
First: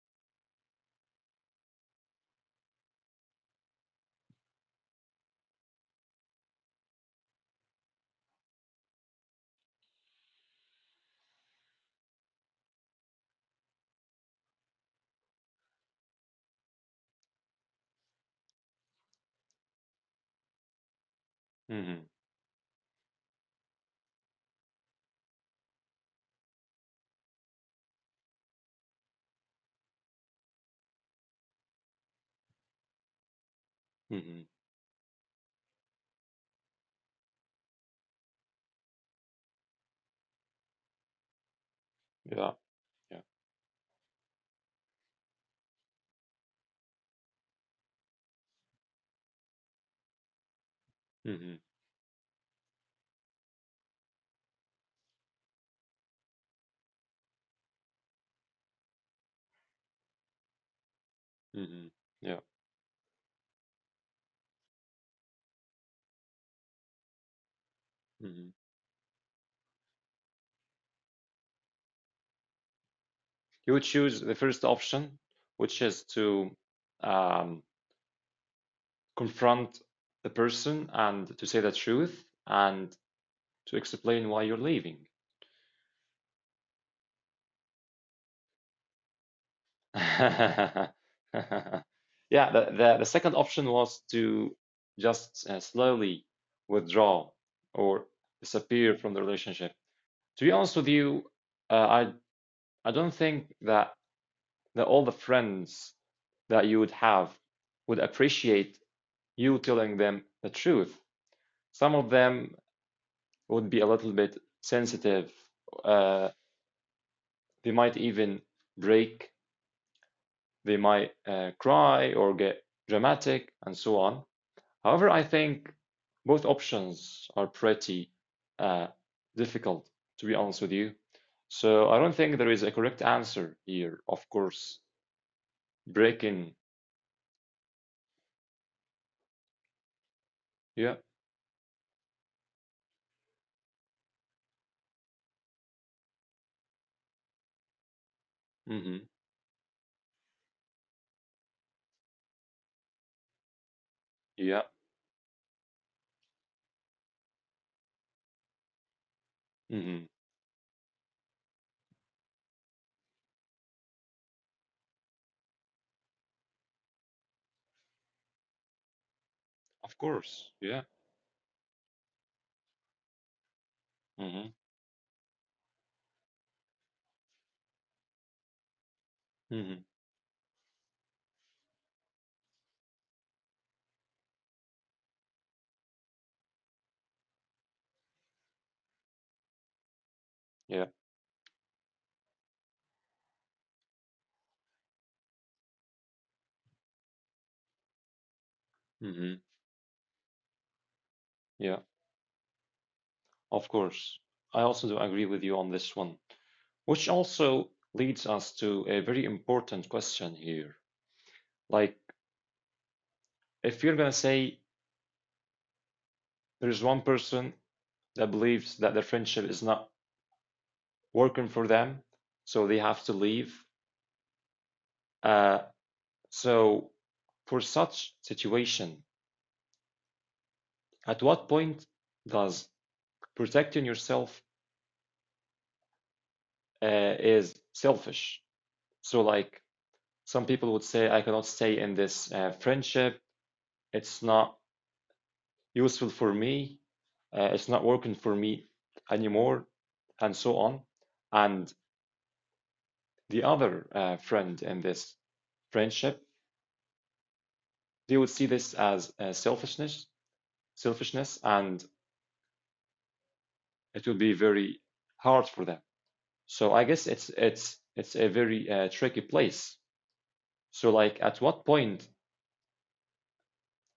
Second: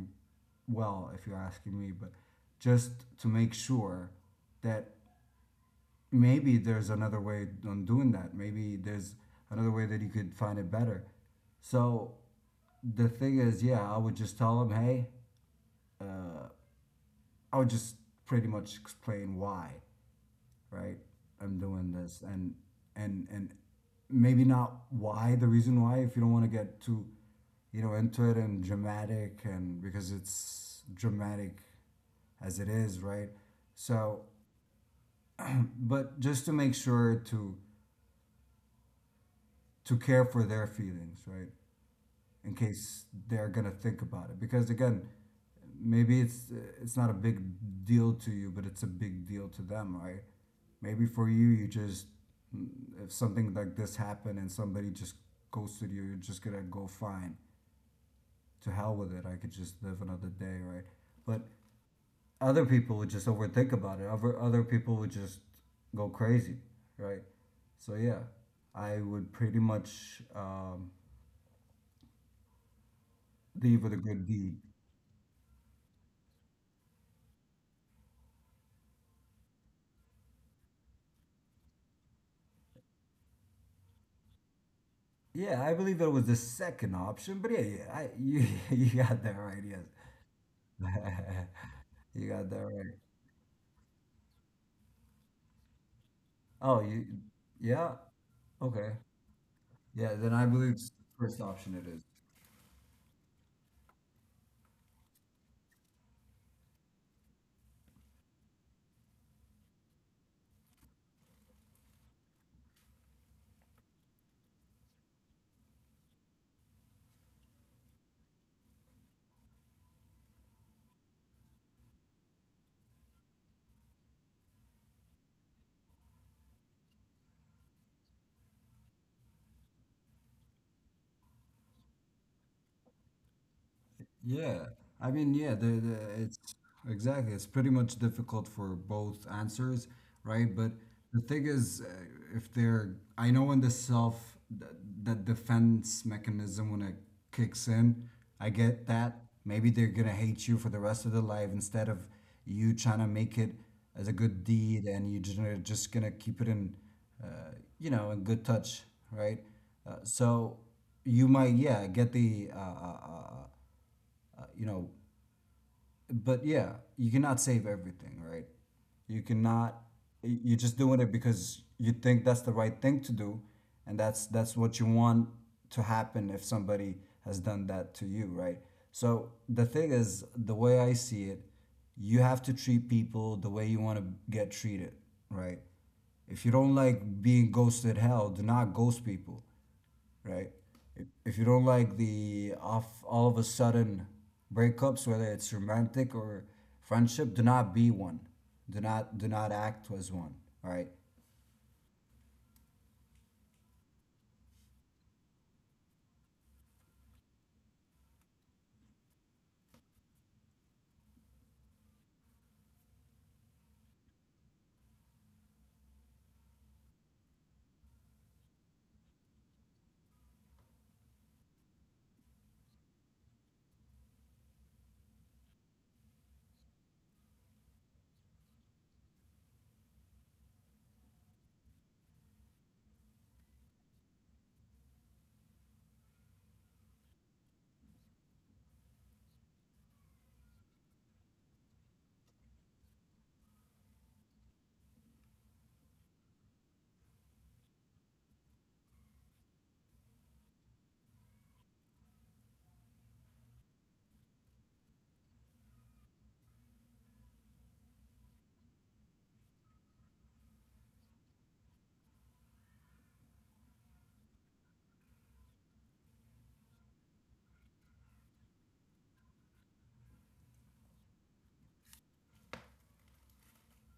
[SPEAKER 2] well if you're asking me, but just to make sure that maybe there's another way on doing that. Maybe there's another way that you could find it better. So the thing is, yeah, I would just tell them, hey, I would just pretty much explain why, right? I'm doing
[SPEAKER 1] Hmm.
[SPEAKER 2] this, and and maybe not why the reason why if you don't want to get too, you know, into it and dramatic, and because it's dramatic as it is, right? So
[SPEAKER 1] Hmm.
[SPEAKER 2] but just to make sure to care for their feelings, right,
[SPEAKER 1] Yeah.
[SPEAKER 2] in case
[SPEAKER 1] Yeah.
[SPEAKER 2] they're gonna think about it. Because again, maybe it's not a big deal to you, but it's a big deal to them, right? Maybe for you,
[SPEAKER 1] Hmm.
[SPEAKER 2] you just, if something like this happened and somebody just ghosted you, you're just gonna go fine. To hell with it. I could just live another day, right? But
[SPEAKER 1] Hmm. Yeah.
[SPEAKER 2] other people would just overthink about it. Other people would just go crazy, right? So yeah,
[SPEAKER 1] Hmm.
[SPEAKER 2] I would pretty much
[SPEAKER 1] You
[SPEAKER 2] leave
[SPEAKER 1] would
[SPEAKER 2] with a
[SPEAKER 1] choose
[SPEAKER 2] good
[SPEAKER 1] the
[SPEAKER 2] deed.
[SPEAKER 1] first option, which is to um, confront the person and to say the truth and to explain why you're leaving.
[SPEAKER 2] Yeah, I believe that was the second option, but yeah, yeah, you you got that right. Yes, you got
[SPEAKER 1] Yeah,
[SPEAKER 2] that
[SPEAKER 1] the,
[SPEAKER 2] right.
[SPEAKER 1] the second option was to just slowly
[SPEAKER 2] Oh, you,
[SPEAKER 1] withdraw
[SPEAKER 2] yeah,
[SPEAKER 1] or
[SPEAKER 2] okay,
[SPEAKER 1] disappear from the relationship.
[SPEAKER 2] yeah. Then I
[SPEAKER 1] To be
[SPEAKER 2] believe
[SPEAKER 1] honest
[SPEAKER 2] it's
[SPEAKER 1] with
[SPEAKER 2] the
[SPEAKER 1] you,
[SPEAKER 2] first option it
[SPEAKER 1] uh,
[SPEAKER 2] is.
[SPEAKER 1] I I don't think that all the friends that you would have would appreciate you telling them the truth. Some of them would be a little bit sensitive. Uh, they might even break. They might cry or get dramatic and so on. However, I think both options are pretty uh, difficult, to be honest with you. So I don't think there is a correct answer here. Of
[SPEAKER 2] Yeah,
[SPEAKER 1] course,
[SPEAKER 2] I mean, yeah, the it's
[SPEAKER 1] breaking.
[SPEAKER 2] exactly it's pretty much difficult for both answers, right? But
[SPEAKER 1] Yeah.
[SPEAKER 2] the thing is, if they're, I know in the that defense mechanism when it kicks in, I
[SPEAKER 1] mm
[SPEAKER 2] get
[SPEAKER 1] hmm
[SPEAKER 2] that. Maybe they're gonna hate you for the rest of their life instead of you trying to make it as a good
[SPEAKER 1] Yeah.
[SPEAKER 2] deed, and you're just gonna keep it in, uh, you know, in good touch, right?
[SPEAKER 1] mm hmm
[SPEAKER 2] So you might, yeah, get the uh, you know, but yeah, you cannot save everything, right? You cannot.
[SPEAKER 1] Of course.
[SPEAKER 2] You're just
[SPEAKER 1] Yeah.
[SPEAKER 2] doing it because you think that's the right thing to do, and that's
[SPEAKER 1] mm
[SPEAKER 2] that's what you want to happen if somebody has done that to you, right? So the
[SPEAKER 1] mm
[SPEAKER 2] thing
[SPEAKER 1] hmm
[SPEAKER 2] is, the way I see it, you have to treat people the way you want to get treated, right? If you don't like being ghosted, hell, do not ghost people, right?
[SPEAKER 1] Yeah.
[SPEAKER 2] If you don't like the off all of a sudden breakups, whether it's romantic or friendship, do not be one.
[SPEAKER 1] mm
[SPEAKER 2] Do
[SPEAKER 1] hmm
[SPEAKER 2] not act as one. All right.
[SPEAKER 1] Yeah. Of course. I also do agree with you on this one, which also leads us to a very important question here. Like, if you're gonna say there's one person that believes that their friendship is not working for them, so they have to leave. Uh, so, for such situation, at what point does protecting yourself is selfish? So, like, some people would say, I cannot stay in this friendship. It's not useful for me. It's not working for me anymore, and so on. And the other friend in this friendship, they would see this as selfishness, and it will be very hard for them. So I guess it's a very tricky place. So like, at what point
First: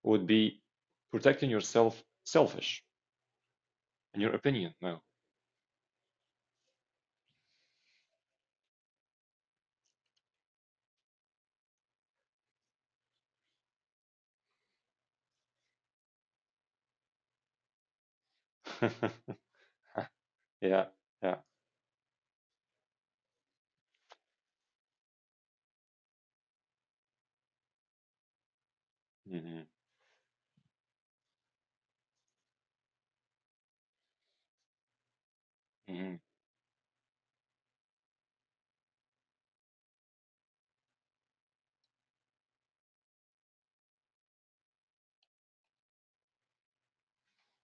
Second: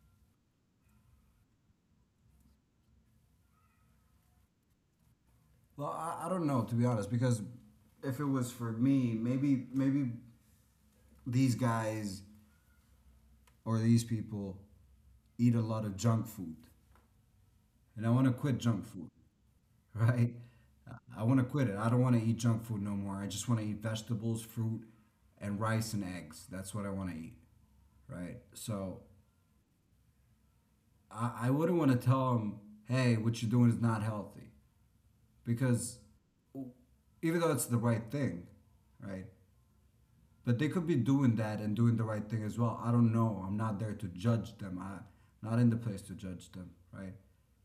[SPEAKER 1] would be protecting yourself selfish, in your opinion? No.
[SPEAKER 2] Well, I don't know, to be honest, because if it was for me, maybe maybe these guys or these people eat a lot of junk food, and I want to quit junk food, right?
[SPEAKER 1] Yeah,
[SPEAKER 2] I
[SPEAKER 1] yeah.
[SPEAKER 2] want to quit it. I don't want to eat junk food no more. I just want to eat vegetables, fruit, and rice and eggs. That's what I want to eat, right? So
[SPEAKER 1] Hmm.
[SPEAKER 2] I wouldn't want to tell them, hey, what you're doing is not healthy, because
[SPEAKER 1] Hmm.
[SPEAKER 2] even though it's the right thing, right? But they could be doing that and doing the right thing as well. I don't know. I'm not there to judge them. I not in the place to judge them, right?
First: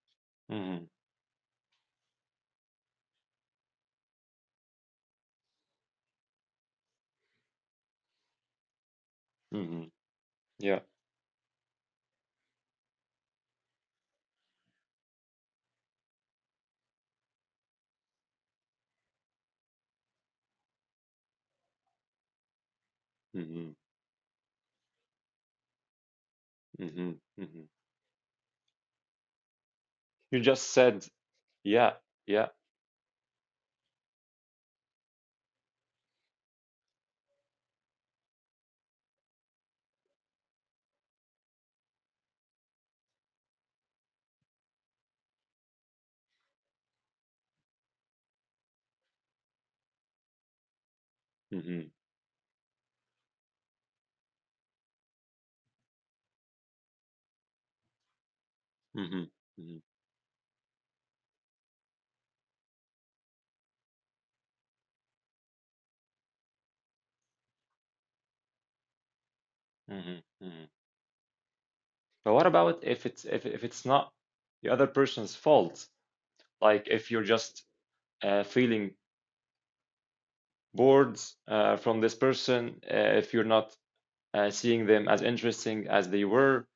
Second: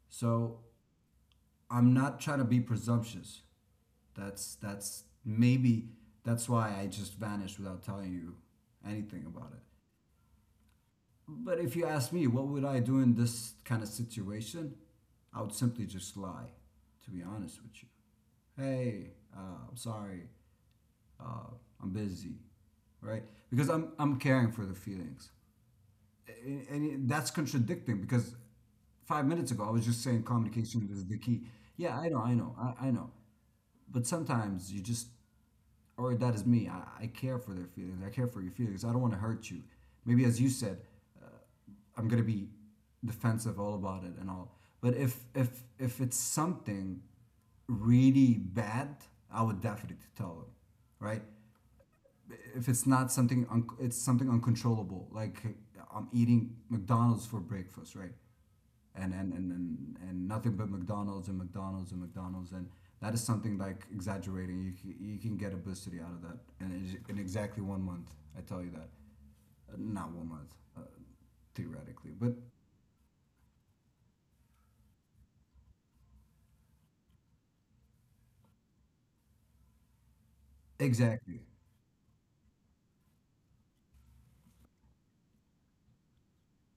[SPEAKER 2] So
[SPEAKER 1] Hmm.
[SPEAKER 2] I'm not trying to be presumptuous. That's maybe that's why I just vanished without telling you anything about it.
[SPEAKER 1] Hmm. Yeah.
[SPEAKER 2] But if you ask me, what would I do in this kind of situation? I would simply just lie, to be honest with you. Hey, I'm sorry. Uh, I'm busy, right? Because
[SPEAKER 1] hmm
[SPEAKER 2] I'm caring for the feelings, and
[SPEAKER 1] hmm
[SPEAKER 2] that's
[SPEAKER 1] hmm
[SPEAKER 2] contradicting because 5 minutes ago I was just saying
[SPEAKER 1] You just
[SPEAKER 2] communication is
[SPEAKER 1] said,
[SPEAKER 2] the key. Yeah,
[SPEAKER 1] yeah,
[SPEAKER 2] I know, I
[SPEAKER 1] yeah.
[SPEAKER 2] know, I know. But sometimes you just, or that is me. I care for their feelings. I care for your feelings. I don't want to hurt you. Maybe as you said, uh, I'm gonna be defensive all about it and all. But if it's something really bad, I would definitely tell them, right?
[SPEAKER 1] hmm hmm
[SPEAKER 2] If it's not something it's something uncontrollable, like I'm eating McDonald's for breakfast, right? and
[SPEAKER 1] hmm
[SPEAKER 2] and, and and and nothing but McDonald's and McDonald's and McDonald's, and that is something like exaggerating. You can, you can get obesity out of that and it's in exactly 1 month, I tell you that. Not
[SPEAKER 1] hmm
[SPEAKER 2] 1 month
[SPEAKER 1] hmm
[SPEAKER 2] theoretically, but
[SPEAKER 1] But what about if it's if it's not the other person's fault? Like if you're just feeling boards
[SPEAKER 2] exactly.
[SPEAKER 1] from this person, if you're not seeing them as interesting as they were?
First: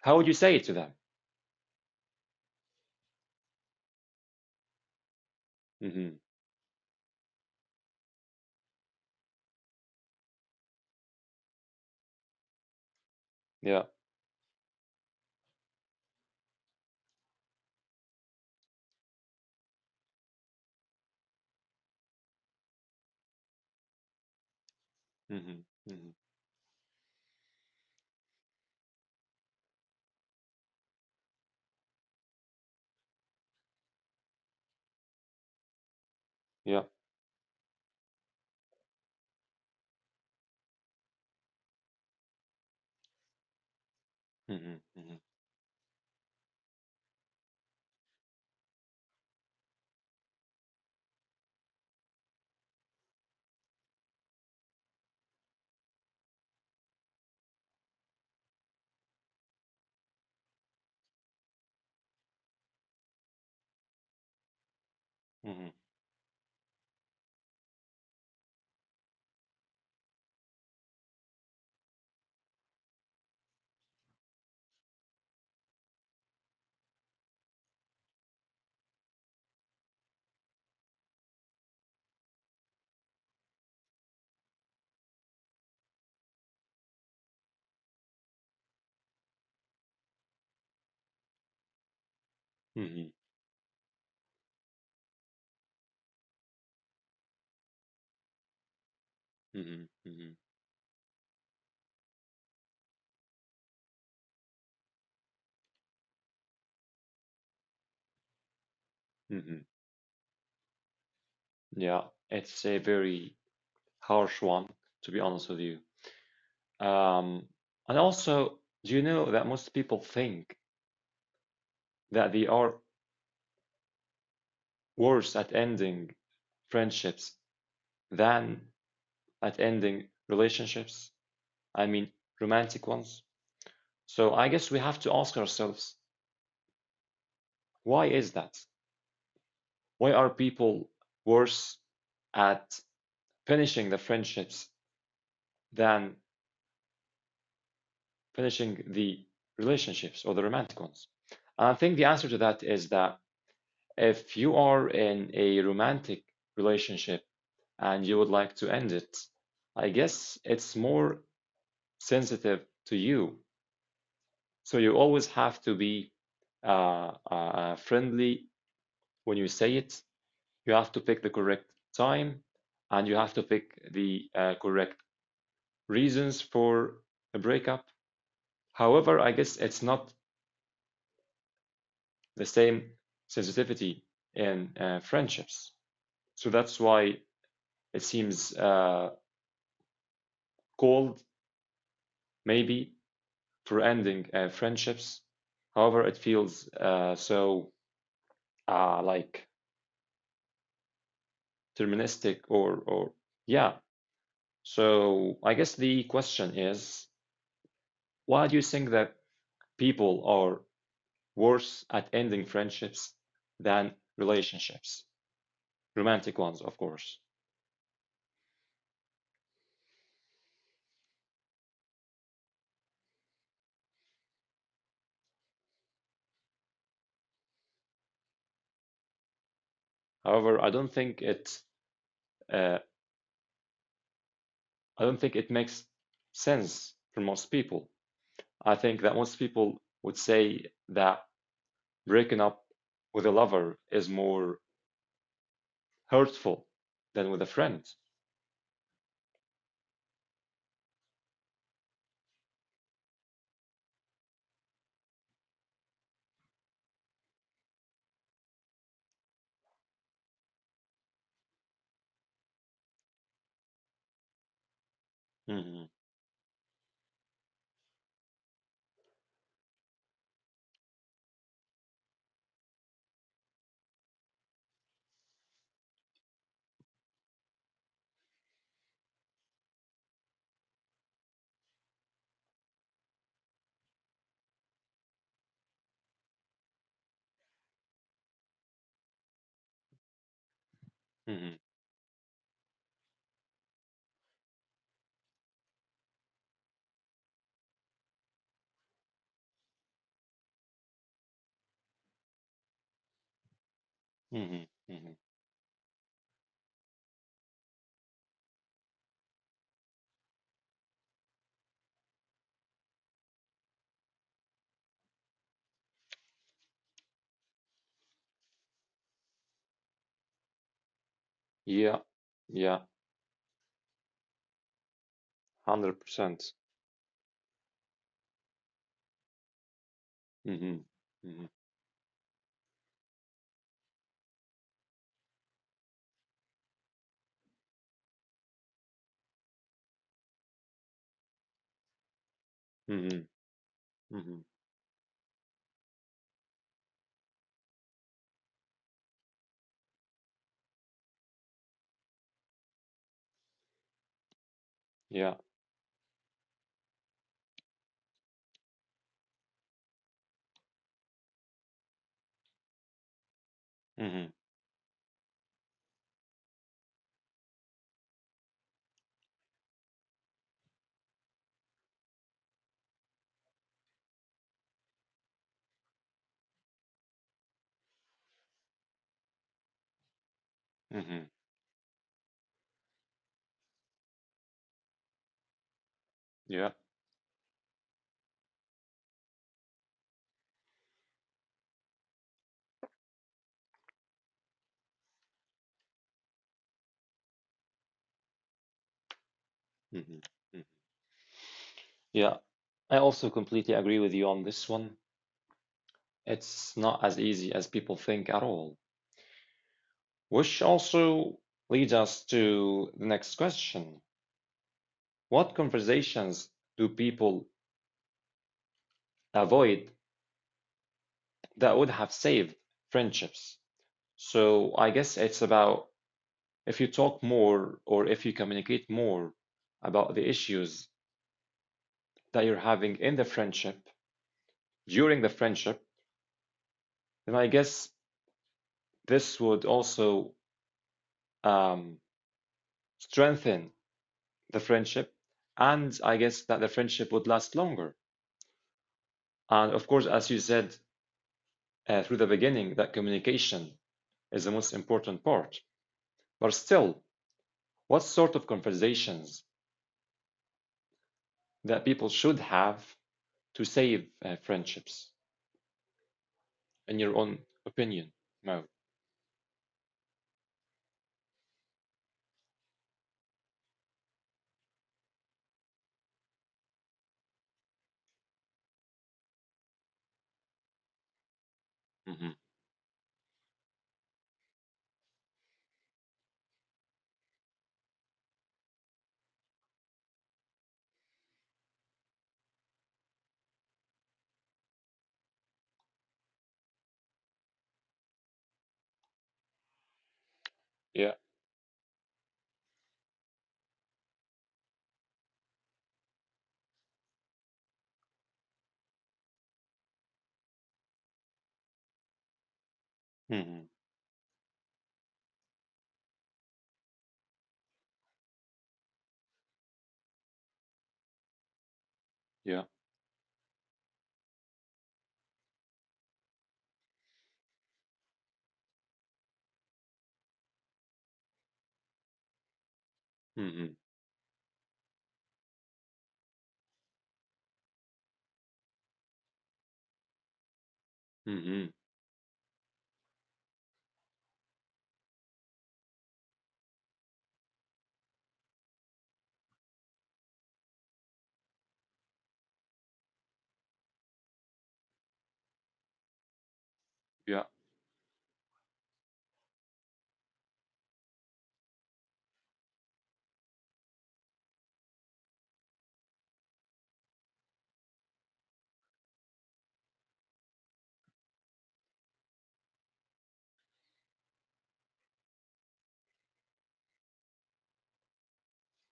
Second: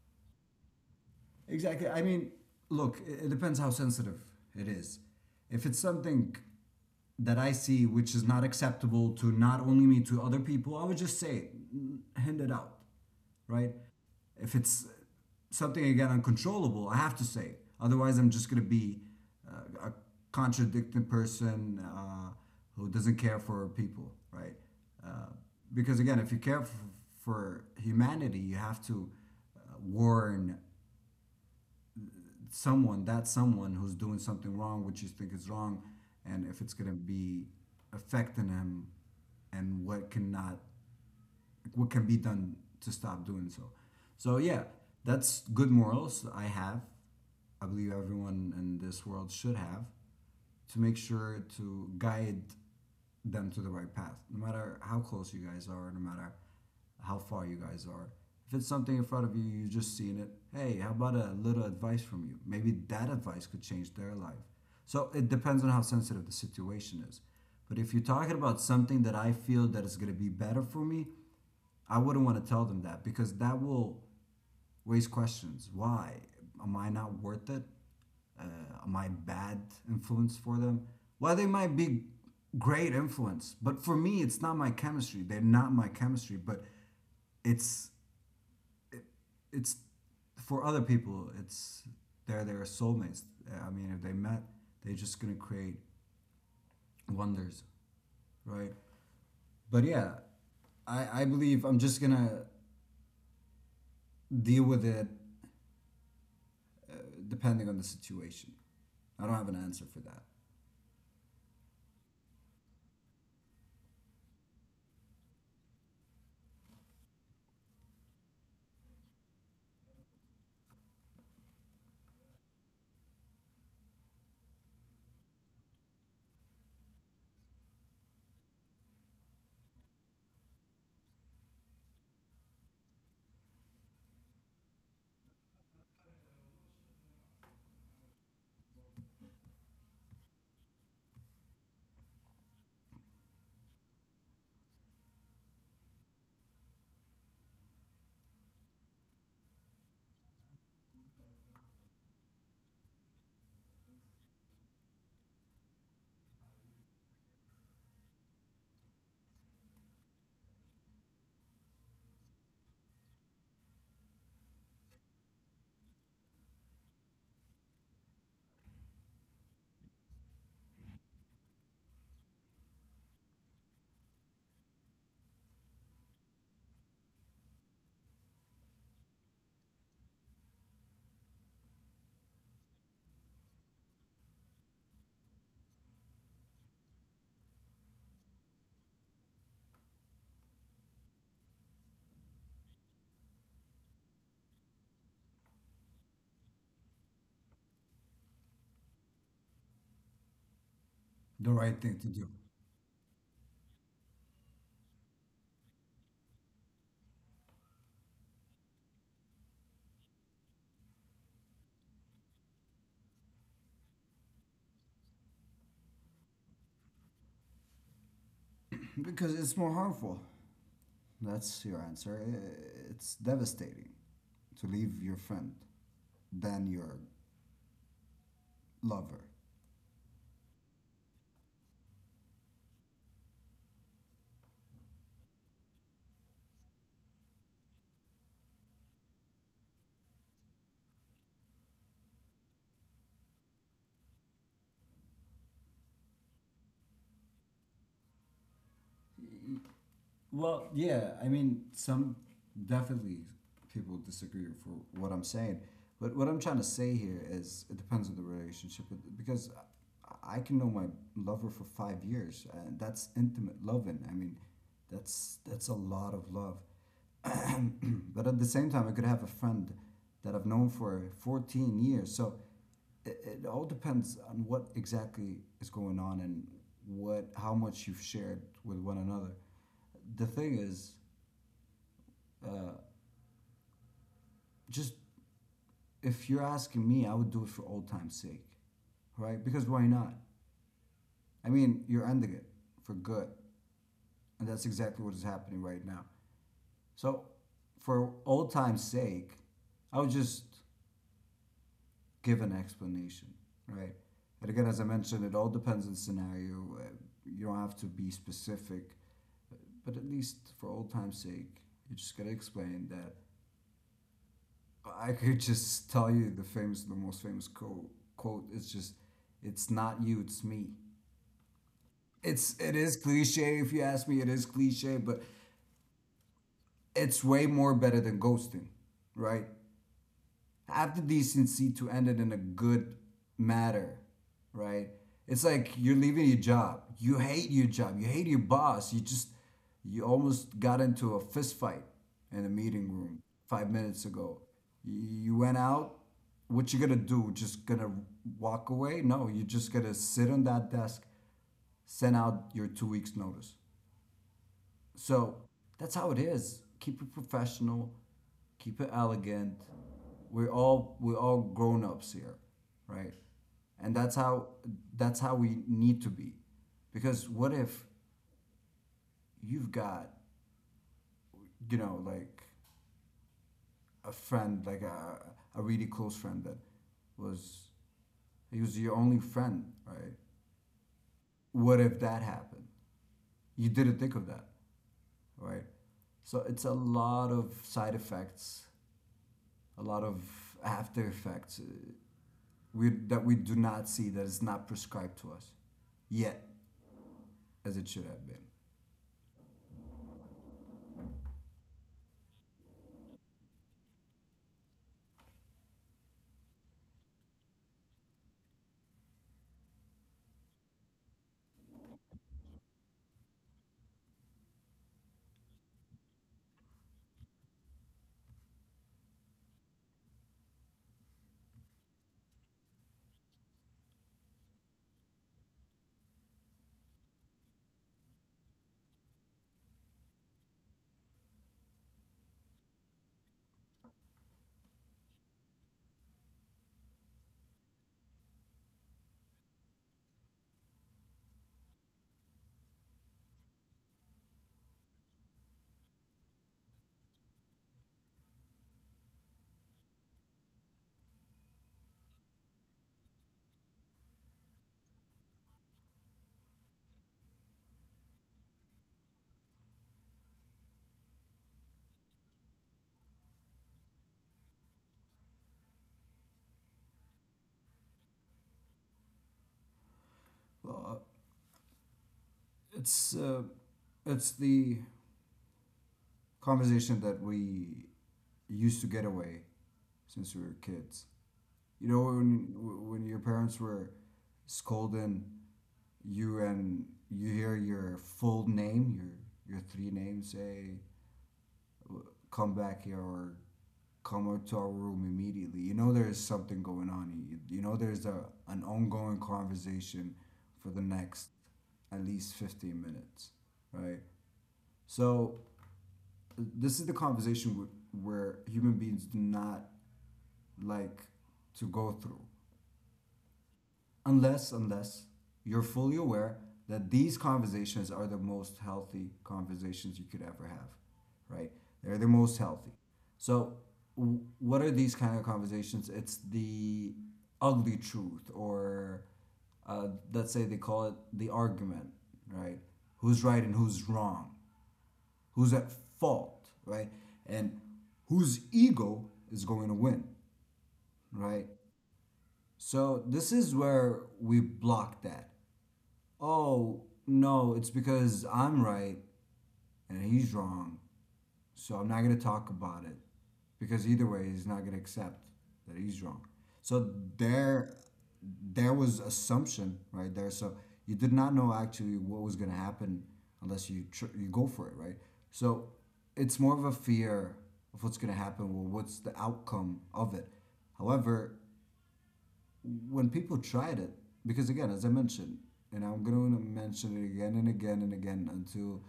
[SPEAKER 1] How would you say it to them?
[SPEAKER 2] Exactly. I mean, look, it depends how sensitive it is. If it's
[SPEAKER 1] hmm
[SPEAKER 2] something that I see which is not acceptable to not only me, to other people, I would just say, hand it out, right?
[SPEAKER 1] Yeah.
[SPEAKER 2] If it's something, again, uncontrollable, I have to say it. Otherwise, I'm just going to be a contradicting person, who doesn't care for people, right? Uh,
[SPEAKER 1] hmm
[SPEAKER 2] because,
[SPEAKER 1] hmm
[SPEAKER 2] again, if you care f- for humanity, you have to warn someone, that someone who's doing something wrong, which you think is wrong, and if it's
[SPEAKER 1] Yeah.
[SPEAKER 2] gonna be affecting him and what cannot what can be done to stop doing so. So yeah,
[SPEAKER 1] hmm hmm
[SPEAKER 2] that's good morals I have. I believe everyone in this world should have to make sure to guide them to the right path. No matter how close you guys are, no matter how far you guys are. If it's something in front of you, you just seeing it. Hey, how about a little advice from you? Maybe that advice could change their life. So it depends
[SPEAKER 1] hmm
[SPEAKER 2] on how sensitive the situation is. But if you're talking about something that I feel that is going to be better for me, I wouldn't want to tell them that because that will raise questions. Why? Am I not worth it? Uh, am I bad influence for them? Well, they might be great influence, but for me, it's not my chemistry. They're not my chemistry, but it's it's for other people. It's they're their
[SPEAKER 1] hmm
[SPEAKER 2] soulmates. I mean, if they met, they're just gonna create wonders, right? But
[SPEAKER 1] hmm
[SPEAKER 2] yeah,
[SPEAKER 1] hmm
[SPEAKER 2] I believe I'm just gonna deal with it depending on the situation. I don't have an
[SPEAKER 1] hmm
[SPEAKER 2] answer for that.
[SPEAKER 1] Yeah. It's a very harsh one, to be honest with you. Um, and also, do you know that most people think that they are worse at ending friendships than at ending relationships? I mean, romantic ones. So I guess we have to ask ourselves, why is that? Why are people worse at finishing the friendships than finishing the relationships or the romantic ones? And I think the answer to that is that if you are in a romantic relationship and you would like to end it, I guess it's more sensitive to you. So you always have to be friendly when you say it. You have to pick the correct time and you have to pick the correct reasons for a breakup. However, I guess it's not the same sensitivity in friendships. So that's why it seems cold, maybe, for ending friendships. However, it feels so like
[SPEAKER 2] The right thing to do.
[SPEAKER 1] deterministic or yeah. So I guess the question is, why do you think that people are worse at ending friendships than relationships, romantic ones, of course.
[SPEAKER 2] Because it's more harmful. That's your answer. It's devastating to leave your friend than your lover.
[SPEAKER 1] However, I don't think it uh, I don't think it makes sense for most people. I think that most people would say that breaking up with a lover is more hurtful than with a friend.
[SPEAKER 2] Well, yeah, I mean, some definitely people disagree for what I'm saying. But what I'm trying to say here is it depends on the relationship. Because I can know my lover for 5 years, and that's intimate loving. I mean, that's a
[SPEAKER 1] hmm
[SPEAKER 2] lot of love. But at the same time, I could have a friend that I've known for 14 years. So it all depends on what exactly is going on and what how much you've shared with one another. The thing is, just if you're asking me, I would do it for old time's sake, right? Because why not? I
[SPEAKER 1] hmm
[SPEAKER 2] mean, you're ending it for good, and that's exactly what is happening right now. So, for old time's sake, I would just give an explanation, right? And
[SPEAKER 1] hmm
[SPEAKER 2] again, as I
[SPEAKER 1] hmm
[SPEAKER 2] mentioned, it all depends on the scenario. You don't have to be specific, but at least for old time's sake, you just gotta explain that. I could just tell you the famous, the most famous quote. Quote is just, "It's not you, it's me."
[SPEAKER 1] Yeah,
[SPEAKER 2] It
[SPEAKER 1] yeah,
[SPEAKER 2] is cliche if you ask me. It is cliche, but
[SPEAKER 1] 100%.
[SPEAKER 2] it's way more better than ghosting, right?
[SPEAKER 1] hmm
[SPEAKER 2] Have the
[SPEAKER 1] hmm
[SPEAKER 2] decency to end it in a good matter, right? It's like you're leaving your job. You hate your job. You hate your boss. You almost got into a fist fight in a meeting room
[SPEAKER 1] hmm
[SPEAKER 2] 5 minutes
[SPEAKER 1] hmm
[SPEAKER 2] ago. You went out. What you gonna do? Just gonna walk away? No, you're just gonna sit on that desk, send out your 2 weeks notice.
[SPEAKER 1] Yeah.
[SPEAKER 2] So that's how it is. Keep it professional, keep it elegant. We're all grown ups here, right? And that's
[SPEAKER 1] hmm
[SPEAKER 2] how That's how we need to be. Because what if you've got, you know, like a friend, like a really close friend that was he was your only friend, right?
[SPEAKER 1] hmm
[SPEAKER 2] What if that happened? You didn't think of that, right? So it's
[SPEAKER 1] Yeah.
[SPEAKER 2] a lot of side effects, a lot of after effects that we do not see that is not prescribed to us yet as it should have been.
[SPEAKER 1] hmm Yeah, I also completely agree with you on this one. It's not as easy as people think at all. Which also leads us to the next question. What conversations do people avoid that would have saved friendships? So I guess it's about if you talk more or if you communicate more about the issues that you're having in the friendship, during the friendship, then I guess this would also um, strengthen the friendship, and I guess that the friendship would last longer. And of course, as you said through the beginning, that communication is the most important part. But still, what sort of conversations that people should have to save friendships, in your own opinion, Mo?
[SPEAKER 2] Well, it's uh, it's the conversation that we used to get away since we were kids. You know
[SPEAKER 1] hmm
[SPEAKER 2] when your parents were scolding you and you hear your full name, your three names say come back here or come up to our room immediately. You know there is something going on. You know there's a an ongoing conversation for the
[SPEAKER 1] Yeah.
[SPEAKER 2] next at least 15 minutes, right? So this is the conversation where human beings do not like to go through.
[SPEAKER 1] hmm
[SPEAKER 2] Unless you're fully aware that these conversations are the most healthy conversations you could ever have, right? They're the most
[SPEAKER 1] Yeah.
[SPEAKER 2] healthy. So what are these kind of conversations? It's the ugly truth, or let's say they call it the argument, right? Who's right and
[SPEAKER 1] hmm
[SPEAKER 2] who's wrong, who's at fault, right? And whose ego is going to win, right?
[SPEAKER 1] hmm
[SPEAKER 2] So this is where we block that. Oh, no, it's because I'm right and he's wrong. So I'm not going to talk about it because either way, he's not going to accept that he's wrong. So
[SPEAKER 1] Yeah.
[SPEAKER 2] there, there was assumption right there. So you did not know actually what was going to happen unless you you go for it, right? So it's more of a fear of what's going to happen. Well, what's the outcome of it. However, when people tried it, because again, as I mentioned, and I'm going to mention it again and again and again until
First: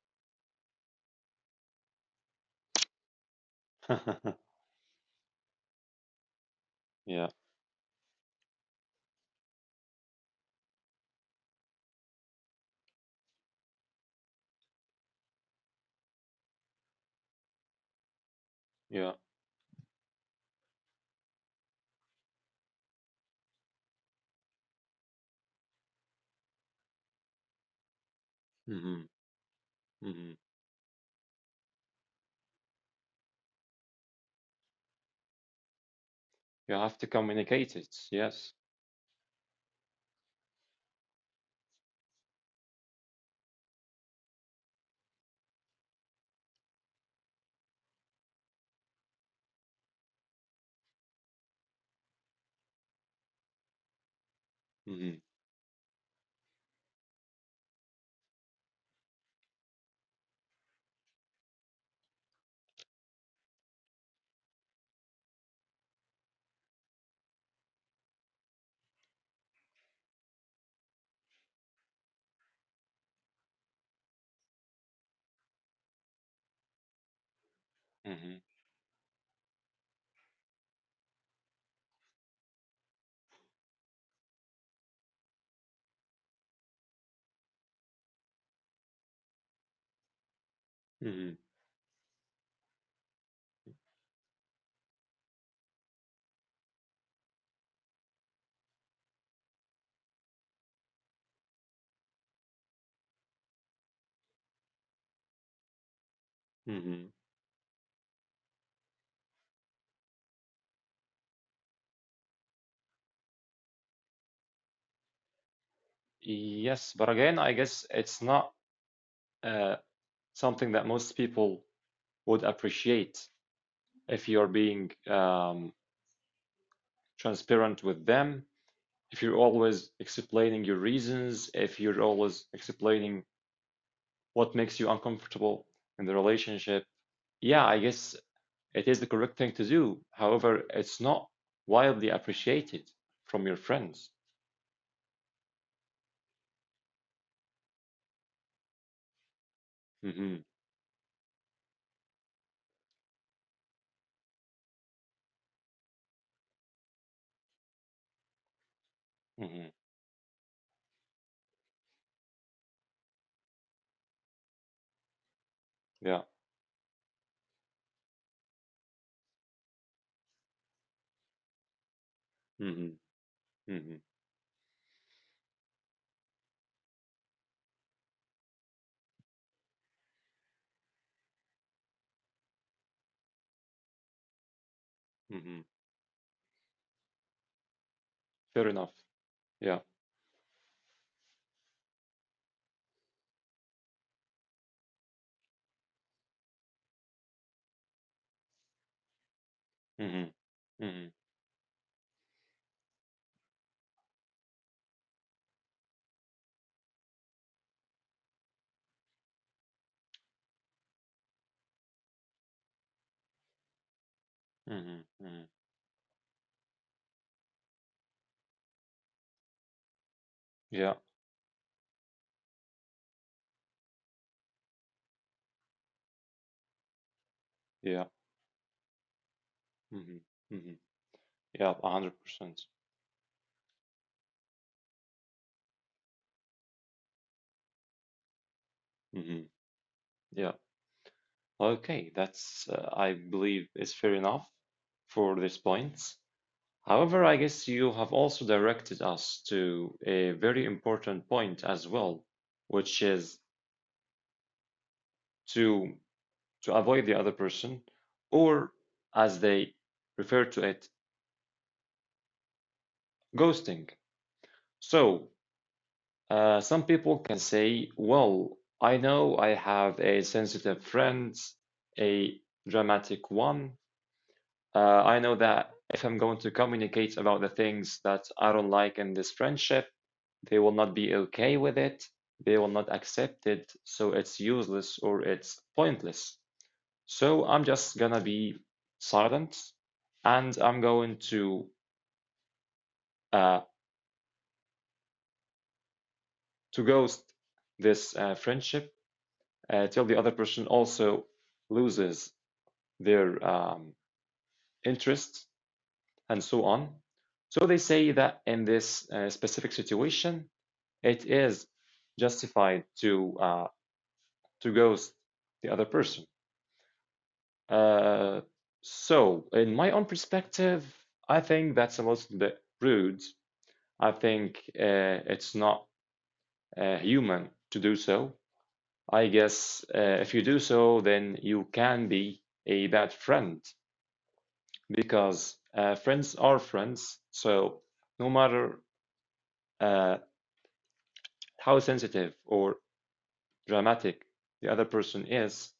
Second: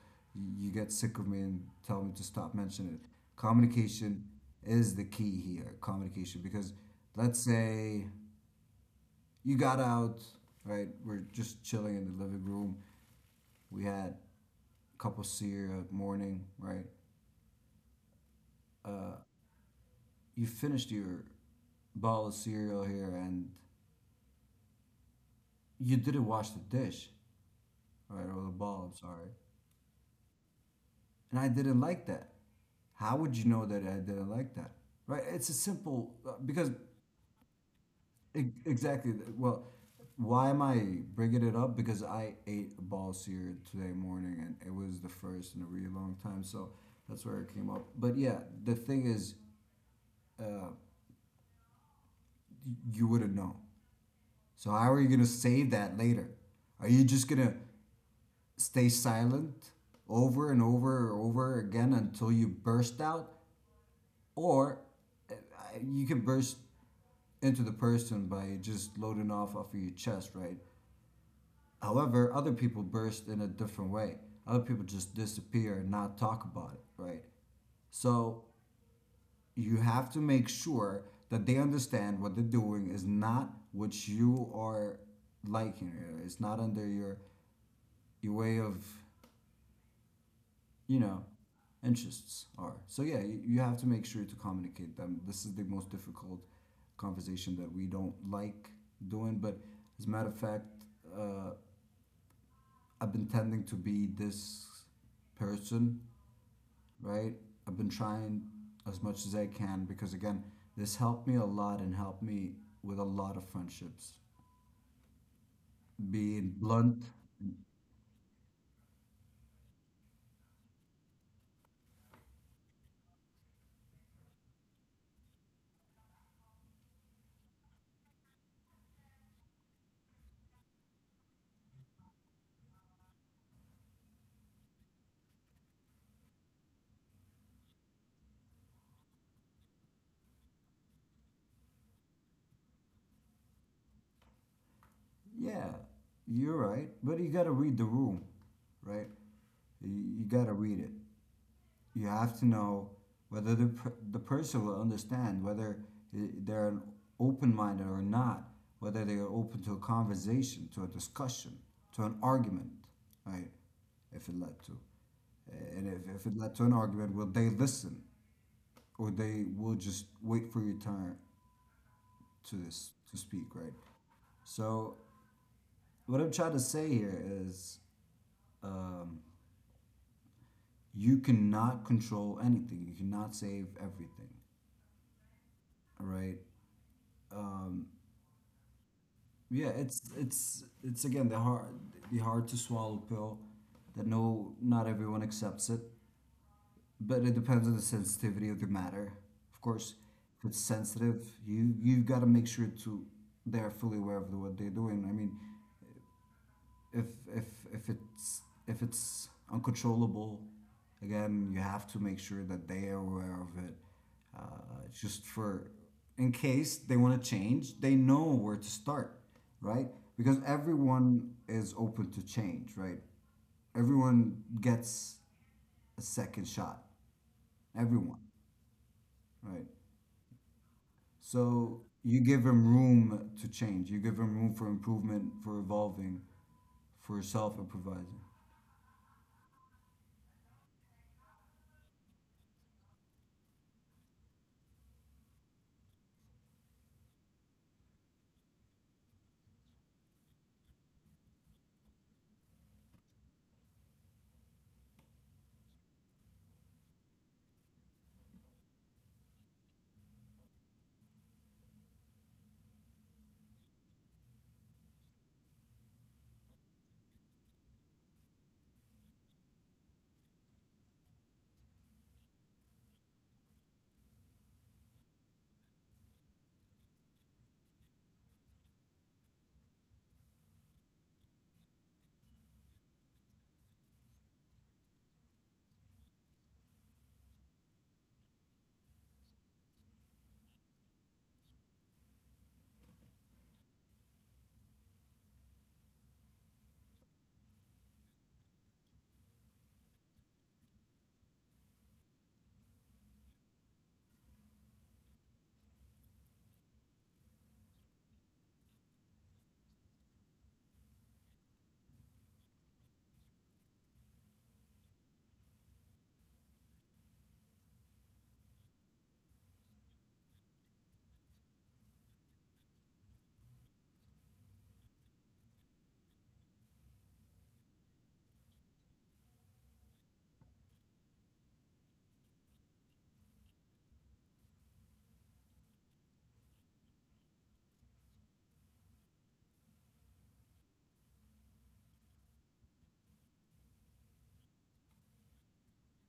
[SPEAKER 2] you get sick of me and tell me to stop mentioning it. Communication is the key here. Communication, because
[SPEAKER 1] yeah.
[SPEAKER 2] let's say you got out, right? We're just chilling in the living room. We had a cup of cereal morning, right?
[SPEAKER 1] Yeah.
[SPEAKER 2] You finished your bowl of cereal here and you didn't wash the dish, right? Or the bowl, I'm
[SPEAKER 1] hmm
[SPEAKER 2] sorry.
[SPEAKER 1] hmm
[SPEAKER 2] And I didn't like that. How would you know that I didn't like that? Right? It's a simple because
[SPEAKER 1] You have to communicate it. Yes.
[SPEAKER 2] exactly. Well, why am I bringing it up? Because I ate a ball sear today morning, and it was the first in a really long time, so that's where it came up. But yeah, the thing is, you wouldn't know. So how are you
[SPEAKER 1] hmm
[SPEAKER 2] gonna save that later? Are you just gonna stay silent over and over and over again until you burst out, or uh, you can burst into the person by just loading off of your chest, right? However, other people burst in a different way. Other people just disappear and not talk about it, right?
[SPEAKER 1] hmm
[SPEAKER 2] So you have to make sure that they understand what they're doing is not what you are liking. It's not under your way of, you know,
[SPEAKER 1] hmm
[SPEAKER 2] interests are. So yeah, you have to make sure to communicate them. This is the most difficult conversation that we don't like doing. But as a matter of fact, uh, I've been tending to be this person,
[SPEAKER 1] hmm
[SPEAKER 2] right? I've been trying as much as I can because again, this helped me a lot and helped me with a lot of friendships. Being
[SPEAKER 1] Yes,
[SPEAKER 2] blunt,
[SPEAKER 1] but again, I guess it's not uh, something that most people would appreciate if you're being transparent with them, if you're always explaining your reasons, if you're always explaining what makes you uncomfortable in the relationship. Yeah, I guess it is the correct thing to do. However, it's not widely appreciated from your friends.
[SPEAKER 2] yeah, you're right, but you gotta read the room, right? You
[SPEAKER 1] hmm
[SPEAKER 2] gotta read it. You have to know whether the, the person will understand, whether they're open-minded or not, whether they are open
[SPEAKER 1] hmm
[SPEAKER 2] to a conversation, to a discussion, to an argument, right? If it led to, and
[SPEAKER 1] Yeah.
[SPEAKER 2] if it led to an argument, will they listen, or they will just wait for your turn to this
[SPEAKER 1] hmm
[SPEAKER 2] to speak, right?
[SPEAKER 1] hmm
[SPEAKER 2] So what I'm trying to say here is, um, you cannot control anything, you cannot save everything,
[SPEAKER 1] hmm
[SPEAKER 2] all right?
[SPEAKER 1] Fair enough.
[SPEAKER 2] Yeah,
[SPEAKER 1] Yeah.
[SPEAKER 2] it's again the hard, the hard to swallow pill that no not everyone accepts it, but it depends on the sensitivity of the matter. Of course,
[SPEAKER 1] hmm
[SPEAKER 2] if it's
[SPEAKER 1] hmm
[SPEAKER 2] sensitive, you've got to make sure to they're fully aware of what they're doing. I mean, if if if it's if it's uncontrollable, again, you have to make sure that they are aware of it.
[SPEAKER 1] Mhm,
[SPEAKER 2] Just
[SPEAKER 1] mhm.
[SPEAKER 2] for in case they want to change, they know where to start, right? Because
[SPEAKER 1] Yeah,
[SPEAKER 2] everyone is open to change, right? Everyone gets a second shot.
[SPEAKER 1] yeah.
[SPEAKER 2] Everyone, right?
[SPEAKER 1] Mhm, mhm. Yeah,
[SPEAKER 2] So you give
[SPEAKER 1] 100%.
[SPEAKER 2] them room to change. You give them room for improvement, for evolving, for self improvising.
[SPEAKER 1] Mhm, Yeah. Okay, that's, I believe, is fair enough for this point. However, I guess you have also directed us to a very important point as well, which is to to avoid the other person, or as they refer to it, ghosting. So, uh, some people can say, well, I know I have a sensitive friend, a dramatic one. I know that if I'm going to communicate about the things that I don't like in this friendship, they will not be okay with it. They will not accept it. So it's useless or it's pointless. So I'm just gonna be silent and I'm going uh, to ghost this friendship till the other person also loses their interest and so on. So they say that in this specific situation, it is justified to ghost the other person. Uh, so in my own perspective, I think that's a little bit rude. I think it's not human to do so. I guess if you do so, then you can be a bad friend because friends are friends. So no matter uh, how sensitive or dramatic the other person is,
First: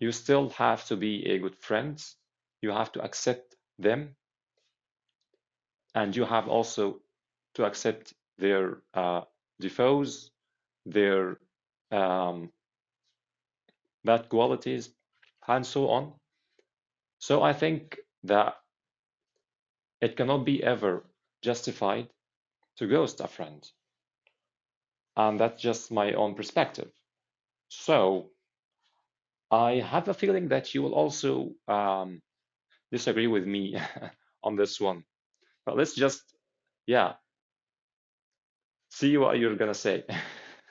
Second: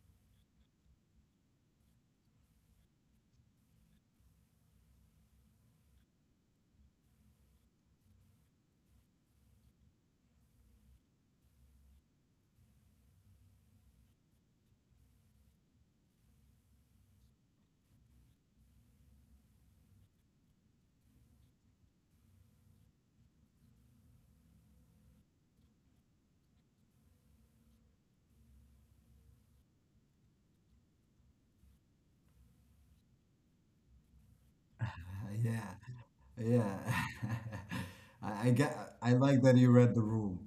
[SPEAKER 1] you still have to be a good friend. You have to accept them, and you have also to accept their defaults, their um, bad qualities, and so on. So I think that it cannot be ever justified to ghost a friend, and that's just my own perspective. So I have a feeling that you will also disagree with me on this one. But
[SPEAKER 2] Yeah,
[SPEAKER 1] let's just,
[SPEAKER 2] yeah.
[SPEAKER 1] yeah,
[SPEAKER 2] I get.
[SPEAKER 1] see
[SPEAKER 2] I
[SPEAKER 1] what you're
[SPEAKER 2] like
[SPEAKER 1] gonna
[SPEAKER 2] that you
[SPEAKER 1] say.
[SPEAKER 2] read the room.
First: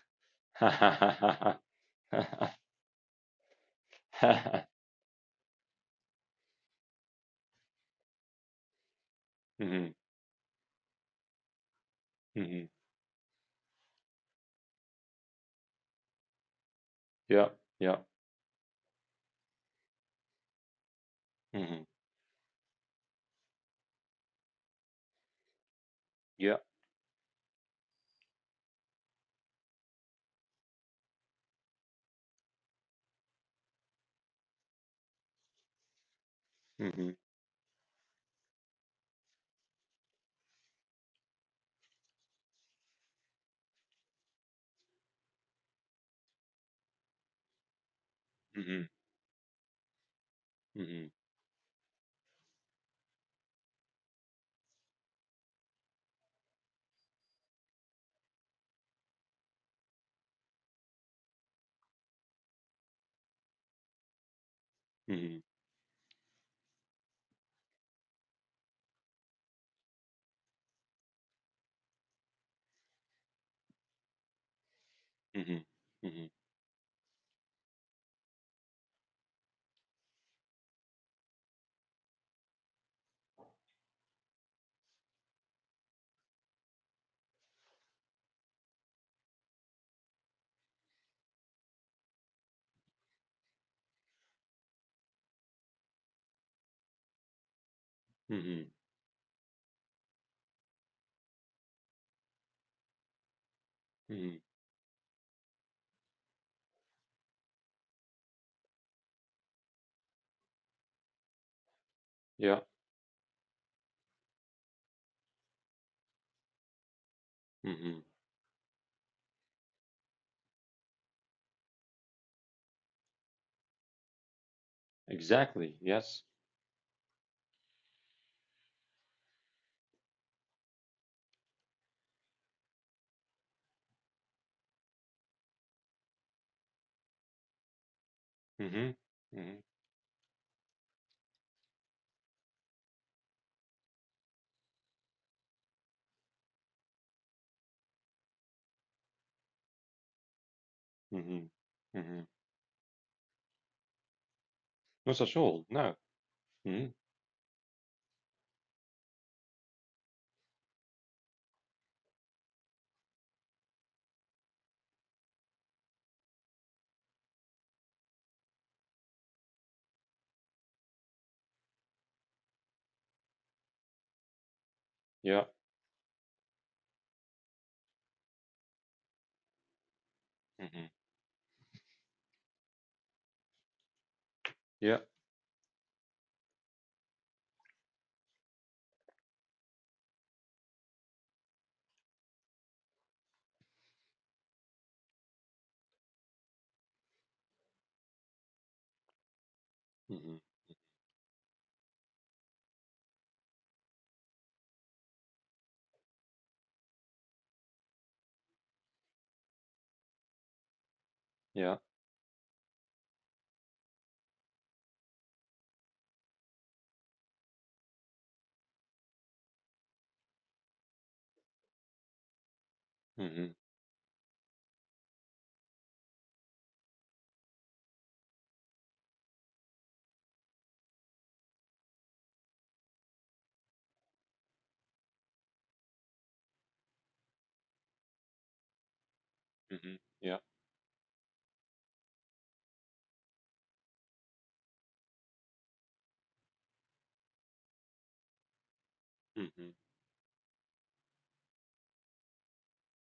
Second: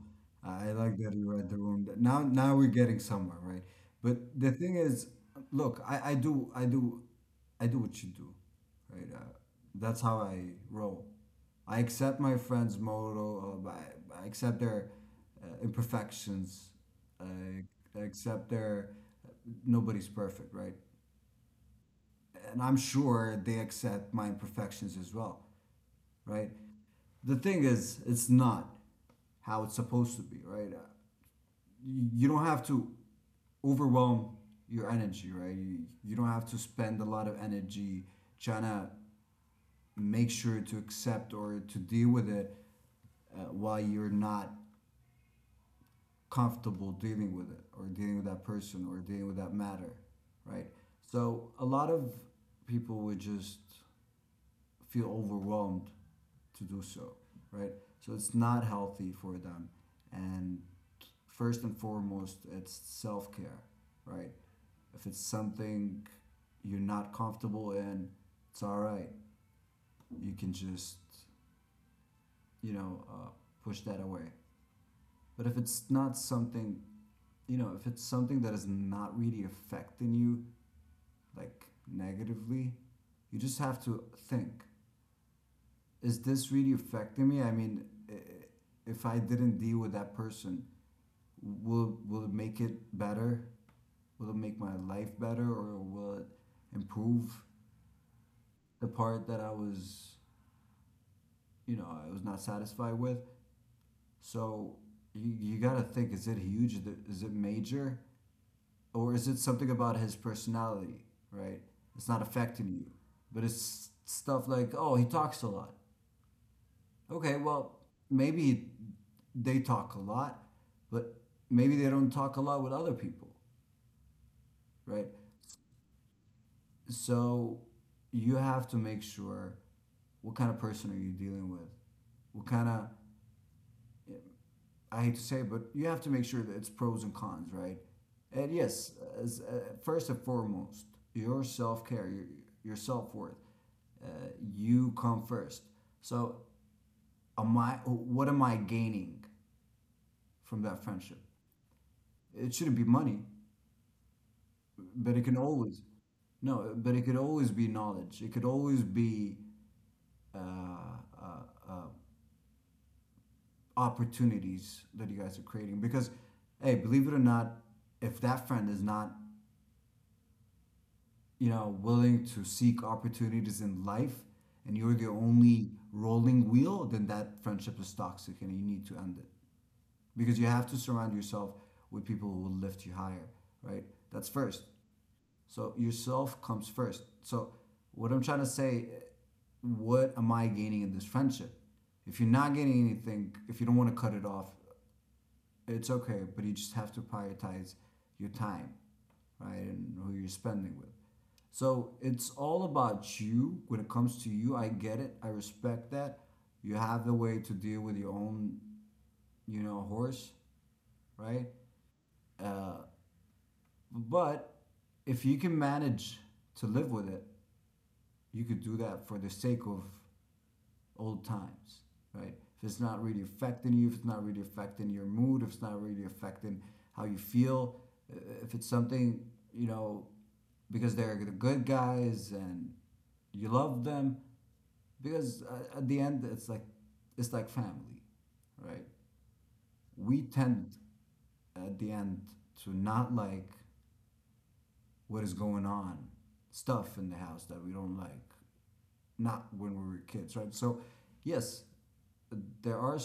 [SPEAKER 2] I like that you read
[SPEAKER 1] hmm
[SPEAKER 2] the room. Now, now we're getting somewhere, right? But the thing is, look, I do what you do, right? That's how I roll. I accept my
[SPEAKER 1] hmm
[SPEAKER 2] friend's motto. I accept their imperfections.
[SPEAKER 1] Yeah,
[SPEAKER 2] I,
[SPEAKER 1] yeah,
[SPEAKER 2] I accept their uh, nobody's perfect, right?
[SPEAKER 1] hmm
[SPEAKER 2] And I'm sure they accept my imperfections as well, right?
[SPEAKER 1] yeah,
[SPEAKER 2] The thing is, it's not how it's supposed to be, right? You don't have to overwhelm your energy, right? You don't have to
[SPEAKER 1] hmm
[SPEAKER 2] spend a
[SPEAKER 1] hmm
[SPEAKER 2] lot of energy trying to make sure to accept or to deal with it while you're not comfortable dealing with it or dealing with that
[SPEAKER 1] hmm
[SPEAKER 2] person or dealing with that matter, right?
[SPEAKER 1] hmm
[SPEAKER 2] So a lot of people would just feel overwhelmed to do so, right? So it's not healthy for them. And first and foremost, it's self care, right? If it's
[SPEAKER 1] hmm
[SPEAKER 2] something you're not comfortable in, it's all right. You can just, you know, push that away. But if
[SPEAKER 1] hmm
[SPEAKER 2] it's not something, you know, if it's something that is not really affecting you, like negatively, you just have to think, is this really affecting me? I mean, if I didn't deal with that person, will it make it better? Will it make my life better, or will it improve
[SPEAKER 1] hmm
[SPEAKER 2] the part that I was, you know, I was not satisfied with?
[SPEAKER 1] hmm
[SPEAKER 2] So you gotta think: is it huge? Is it major, or is it something about his personality? Right? It's not
[SPEAKER 1] yeah,
[SPEAKER 2] affecting you, but it's stuff like, oh, he talks a lot. Okay, well,
[SPEAKER 1] hmm
[SPEAKER 2] maybe they talk a lot, but maybe they don't talk a lot with other people, right?
[SPEAKER 1] exactly, yes,
[SPEAKER 2] So you have to make sure what kind of person are you dealing with? What kind of, I hate to say it, but you have to make sure that it's pros and cons, right? And yes,
[SPEAKER 1] hmm
[SPEAKER 2] as,
[SPEAKER 1] hmm
[SPEAKER 2] first and foremost, your self care, your self worth, uh, you come first. So, am I? What am I gaining from that friendship?
[SPEAKER 1] hmm hmm
[SPEAKER 2] It shouldn't be money. But
[SPEAKER 1] not
[SPEAKER 2] it
[SPEAKER 1] at
[SPEAKER 2] can
[SPEAKER 1] all,
[SPEAKER 2] always,
[SPEAKER 1] no,
[SPEAKER 2] no,
[SPEAKER 1] hmm
[SPEAKER 2] but it could always be knowledge. It could always be uh, uh, uh, opportunities that you guys are creating. Because, hey, believe it or not, if that friend is not, willing to seek opportunities in life and you're the
[SPEAKER 1] yeah,
[SPEAKER 2] only rolling wheel, then that friendship is toxic and you need to end it. Because you have to
[SPEAKER 1] hmm
[SPEAKER 2] surround yourself with people who will lift you higher, right? That's first.
[SPEAKER 1] yeah,
[SPEAKER 2] So yourself comes first. So what I'm trying to say, what am I gaining in this friendship? If you're not gaining anything, if you don't want to cut it off, it's okay, but you just have to prioritize your time, right? And who you're
[SPEAKER 1] hmm
[SPEAKER 2] spending with. So it's all about you when it comes to you. I get it. I respect that. You have the way to deal with your own, horse, right?
[SPEAKER 1] yeah.
[SPEAKER 2] Uh, but if you can manage to live with it, you could do that for the sake of old times, right? If it's not really
[SPEAKER 1] Mhm,
[SPEAKER 2] affecting you, if it's not really affecting your mood, if it's not really affecting how you feel, if it's something, you know, because they're the good guys and you love them, because at the end, it's like family, right?
[SPEAKER 1] mhm,
[SPEAKER 2] We
[SPEAKER 1] yeah,
[SPEAKER 2] tend at the end to not like what is going on, stuff in the house that we don't like, not
[SPEAKER 1] mhm,
[SPEAKER 2] when we were kids, right? So, yes, there are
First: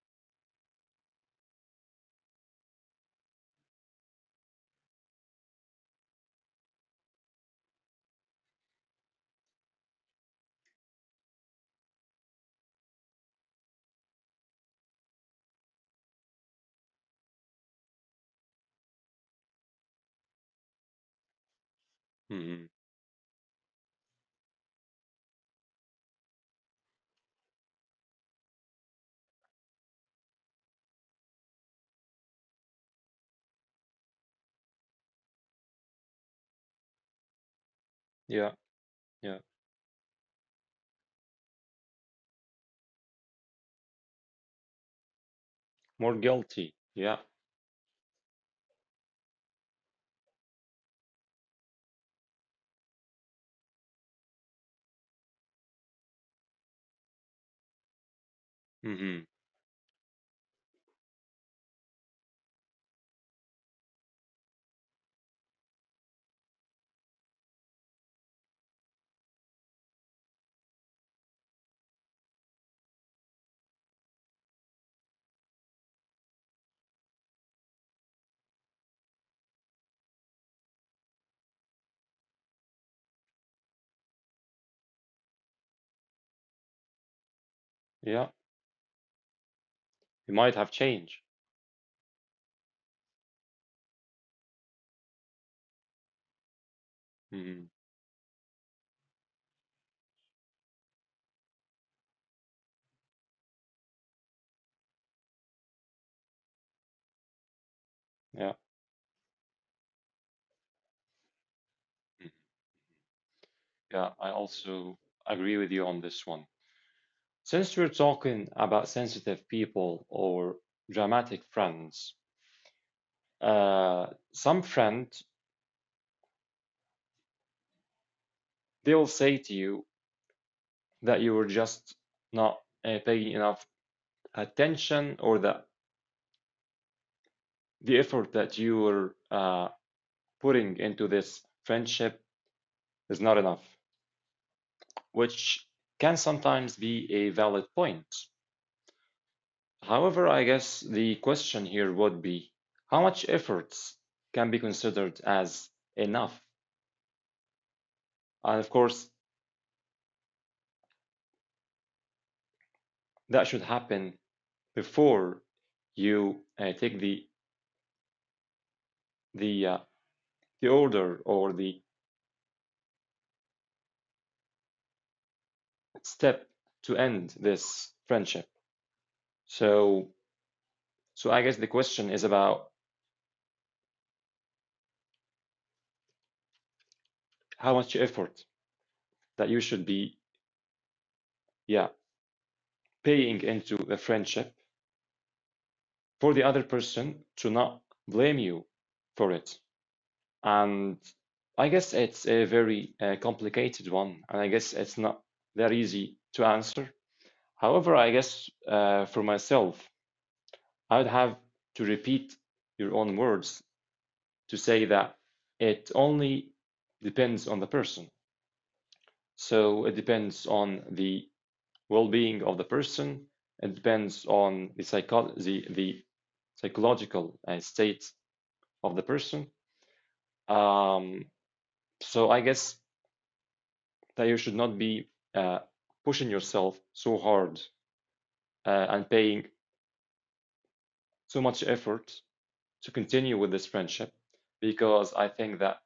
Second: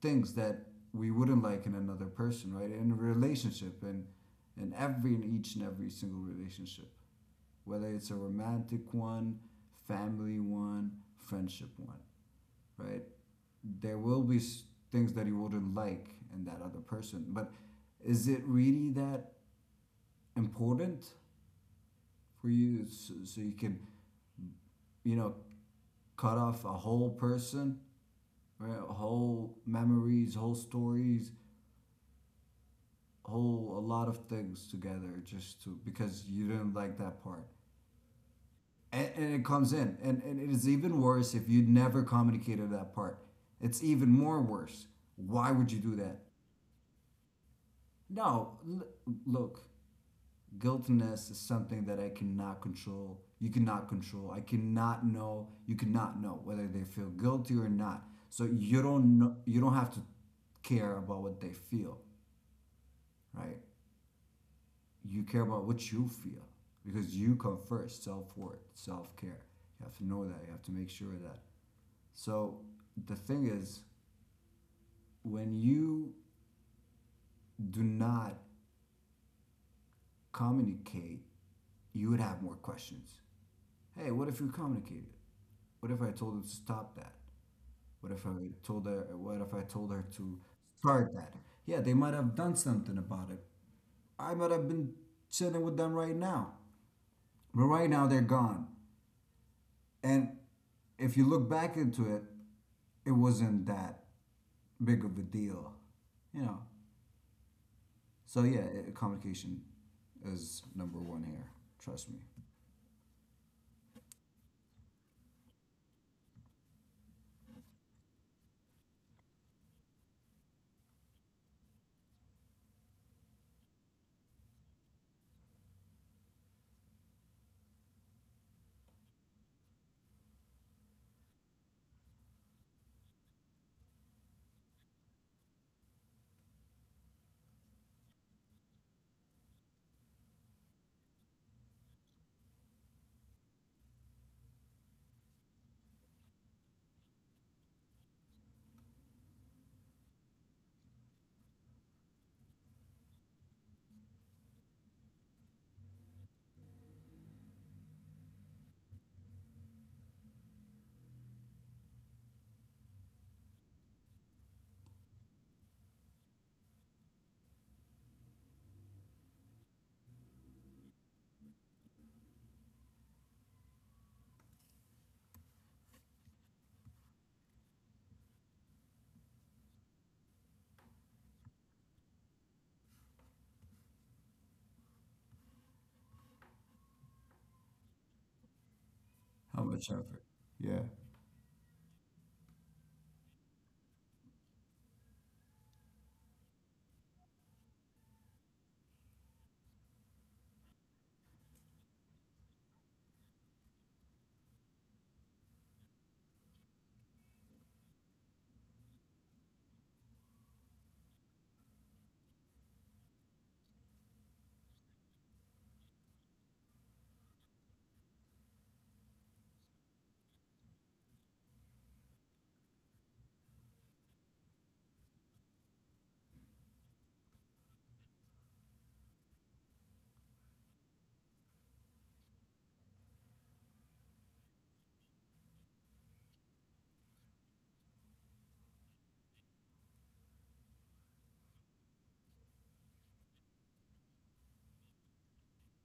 [SPEAKER 2] things that we wouldn't like in another person, right? In a relationship, and in every in each and every single relationship, whether it's a romantic one, family one, friendship one, right? There will be things that you wouldn't like in that other person, but is it really that important for
[SPEAKER 1] mhm,
[SPEAKER 2] you so, so you can, you know, cut off a whole person, right? Whole memories, whole stories, whole a lot of things together just to because you didn't like that part
[SPEAKER 1] yeah,
[SPEAKER 2] and
[SPEAKER 1] yeah.
[SPEAKER 2] it comes in and it is even worse if you never communicated that part. It's even more worse. Why would you do
[SPEAKER 1] More
[SPEAKER 2] that?
[SPEAKER 1] guilty, yeah,
[SPEAKER 2] No, look, guiltiness is something that I cannot control, you cannot control, I cannot know, you cannot know whether they feel guilty or not. So you don't
[SPEAKER 1] mhm,
[SPEAKER 2] know, you don't have to care about what they feel, right? You care about what you feel, because you come first. Self worth, self care. You have to know that. You have to make sure of that. So the thing is, when you do not communicate, you would have more questions. Hey, what if you communicated? What if I told her to stop that? What if
[SPEAKER 1] yeah.
[SPEAKER 2] I told her? What if I told her
[SPEAKER 1] You
[SPEAKER 2] to
[SPEAKER 1] might have
[SPEAKER 2] start
[SPEAKER 1] changed.
[SPEAKER 2] that? Yeah, they might have done something about it. I might have been sitting with them right now, but
[SPEAKER 1] Mhm,
[SPEAKER 2] right now they're gone. And if you look back into it, it wasn't that big of a deal, you know. So
[SPEAKER 1] yeah,
[SPEAKER 2] yeah, communication is number one here. Trust me.
[SPEAKER 1] mhm, yeah. I also agree with you on this one. Since we're talking about sensitive people or dramatic friends, uh, some friend they'll say to you that you were just not paying enough attention or that the effort that you were putting into this friendship is not enough, which can sometimes be a valid point. However, I guess the question here would be how much effort can be considered as enough? And of course, that should happen before you take the the uh, the order or the step to end this friendship. So so I guess the question is about how much effort that you
[SPEAKER 2] How
[SPEAKER 1] should
[SPEAKER 2] much
[SPEAKER 1] be
[SPEAKER 2] effort? Yeah,
[SPEAKER 1] yeah paying into the friendship for the other person to not blame you for it. And I guess it's a very complicated one, and I guess it's not that easy to answer. However, I guess for myself, I would have to repeat your own words to say that it only depends on the person. So it depends on the well-being of the person. It depends on the the psychological state of the person. Um, so I guess that you should not be uh, pushing yourself so hard and paying so much effort to continue with this friendship because I think that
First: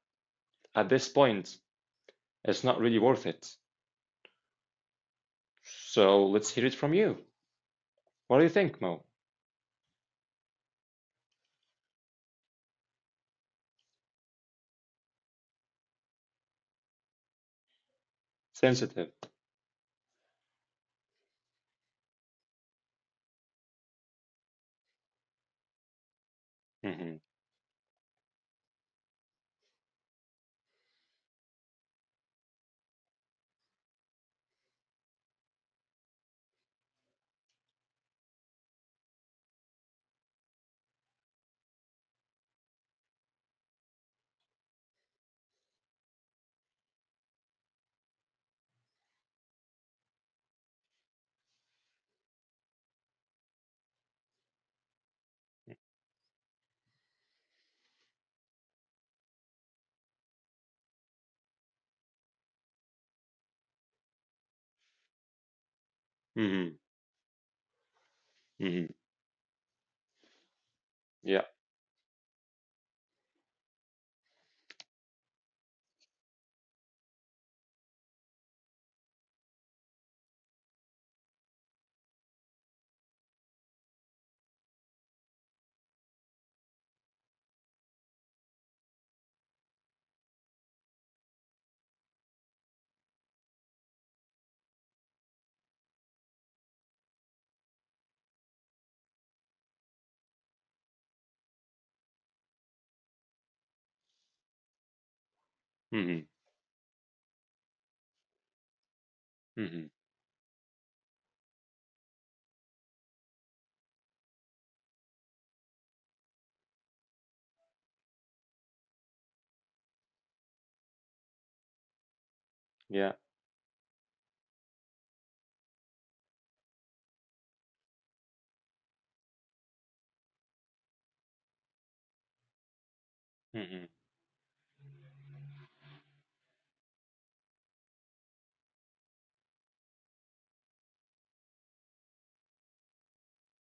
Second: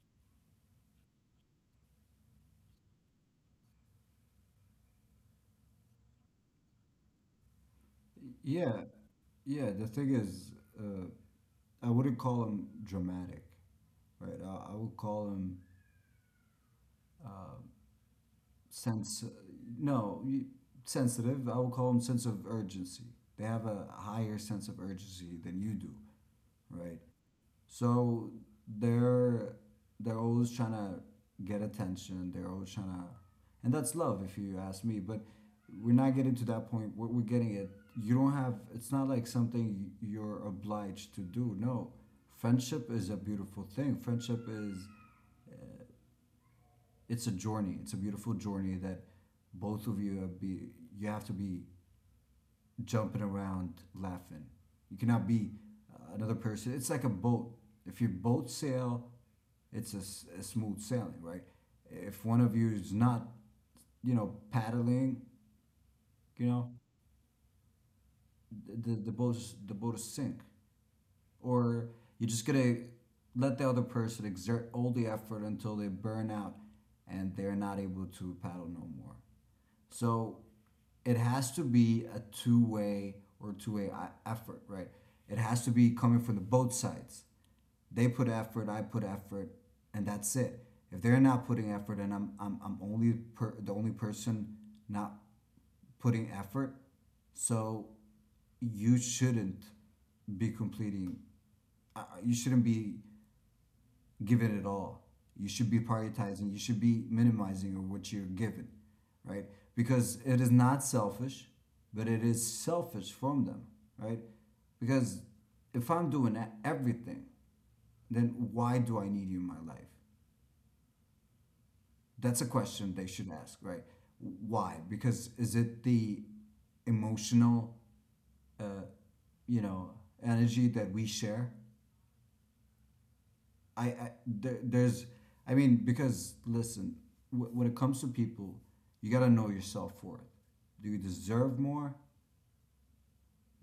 [SPEAKER 1] at this point it's not really worth it. So let's hear it from you. What do you
[SPEAKER 2] yeah,
[SPEAKER 1] think, Mo?
[SPEAKER 2] yeah. The thing is, uh, I wouldn't call him dramatic, right? I would call him
[SPEAKER 1] Sensitive.
[SPEAKER 2] sense, no, you- sensitive. I will call them sense of urgency. They have a higher sense of urgency than you do, right?
[SPEAKER 1] Mm-hmm.
[SPEAKER 2] So they're they're always trying to get attention. They're always trying to, and that's love, if you ask me. But we're not getting to that point. What we're getting at, you don't have. It's not like something you're obliged to do. No, friendship is a beautiful thing. Friendship is it's a journey. It's a beautiful journey that both of you be you have to be jumping around laughing. You cannot be another person. It's like a boat. If you both sail, it's a smooth sailing, right? If one of you is not, paddling, you know,
[SPEAKER 1] Mm-hmm. Mm-hmm.
[SPEAKER 2] the the, boat the boat is sink,
[SPEAKER 1] Yeah.
[SPEAKER 2] or you're just gonna let the other person exert all the effort until they burn out and they're not able to paddle no more. So it has to be a two-way effort, right? It has to be coming from the both sides. They put effort, I put effort, and that's it. If they're not putting effort, and the only person not putting effort, so you shouldn't be completing. You shouldn't be given it all. You should be
[SPEAKER 1] Mm-hmm.
[SPEAKER 2] prioritizing. You should be minimizing what you're given, right?
[SPEAKER 1] Mm-hmm.
[SPEAKER 2] Because it is not selfish, but it is selfish from them, right? Because if I'm doing everything, then why do I need you in my life? That's a question they
[SPEAKER 1] Yeah.
[SPEAKER 2] should ask, right? Why? Because is it the emotional, you know, energy that we share?
[SPEAKER 1] Mm-hmm.
[SPEAKER 2] I there, there's I mean, because listen, when it comes to people, you gotta know yourself for it. Do you deserve more?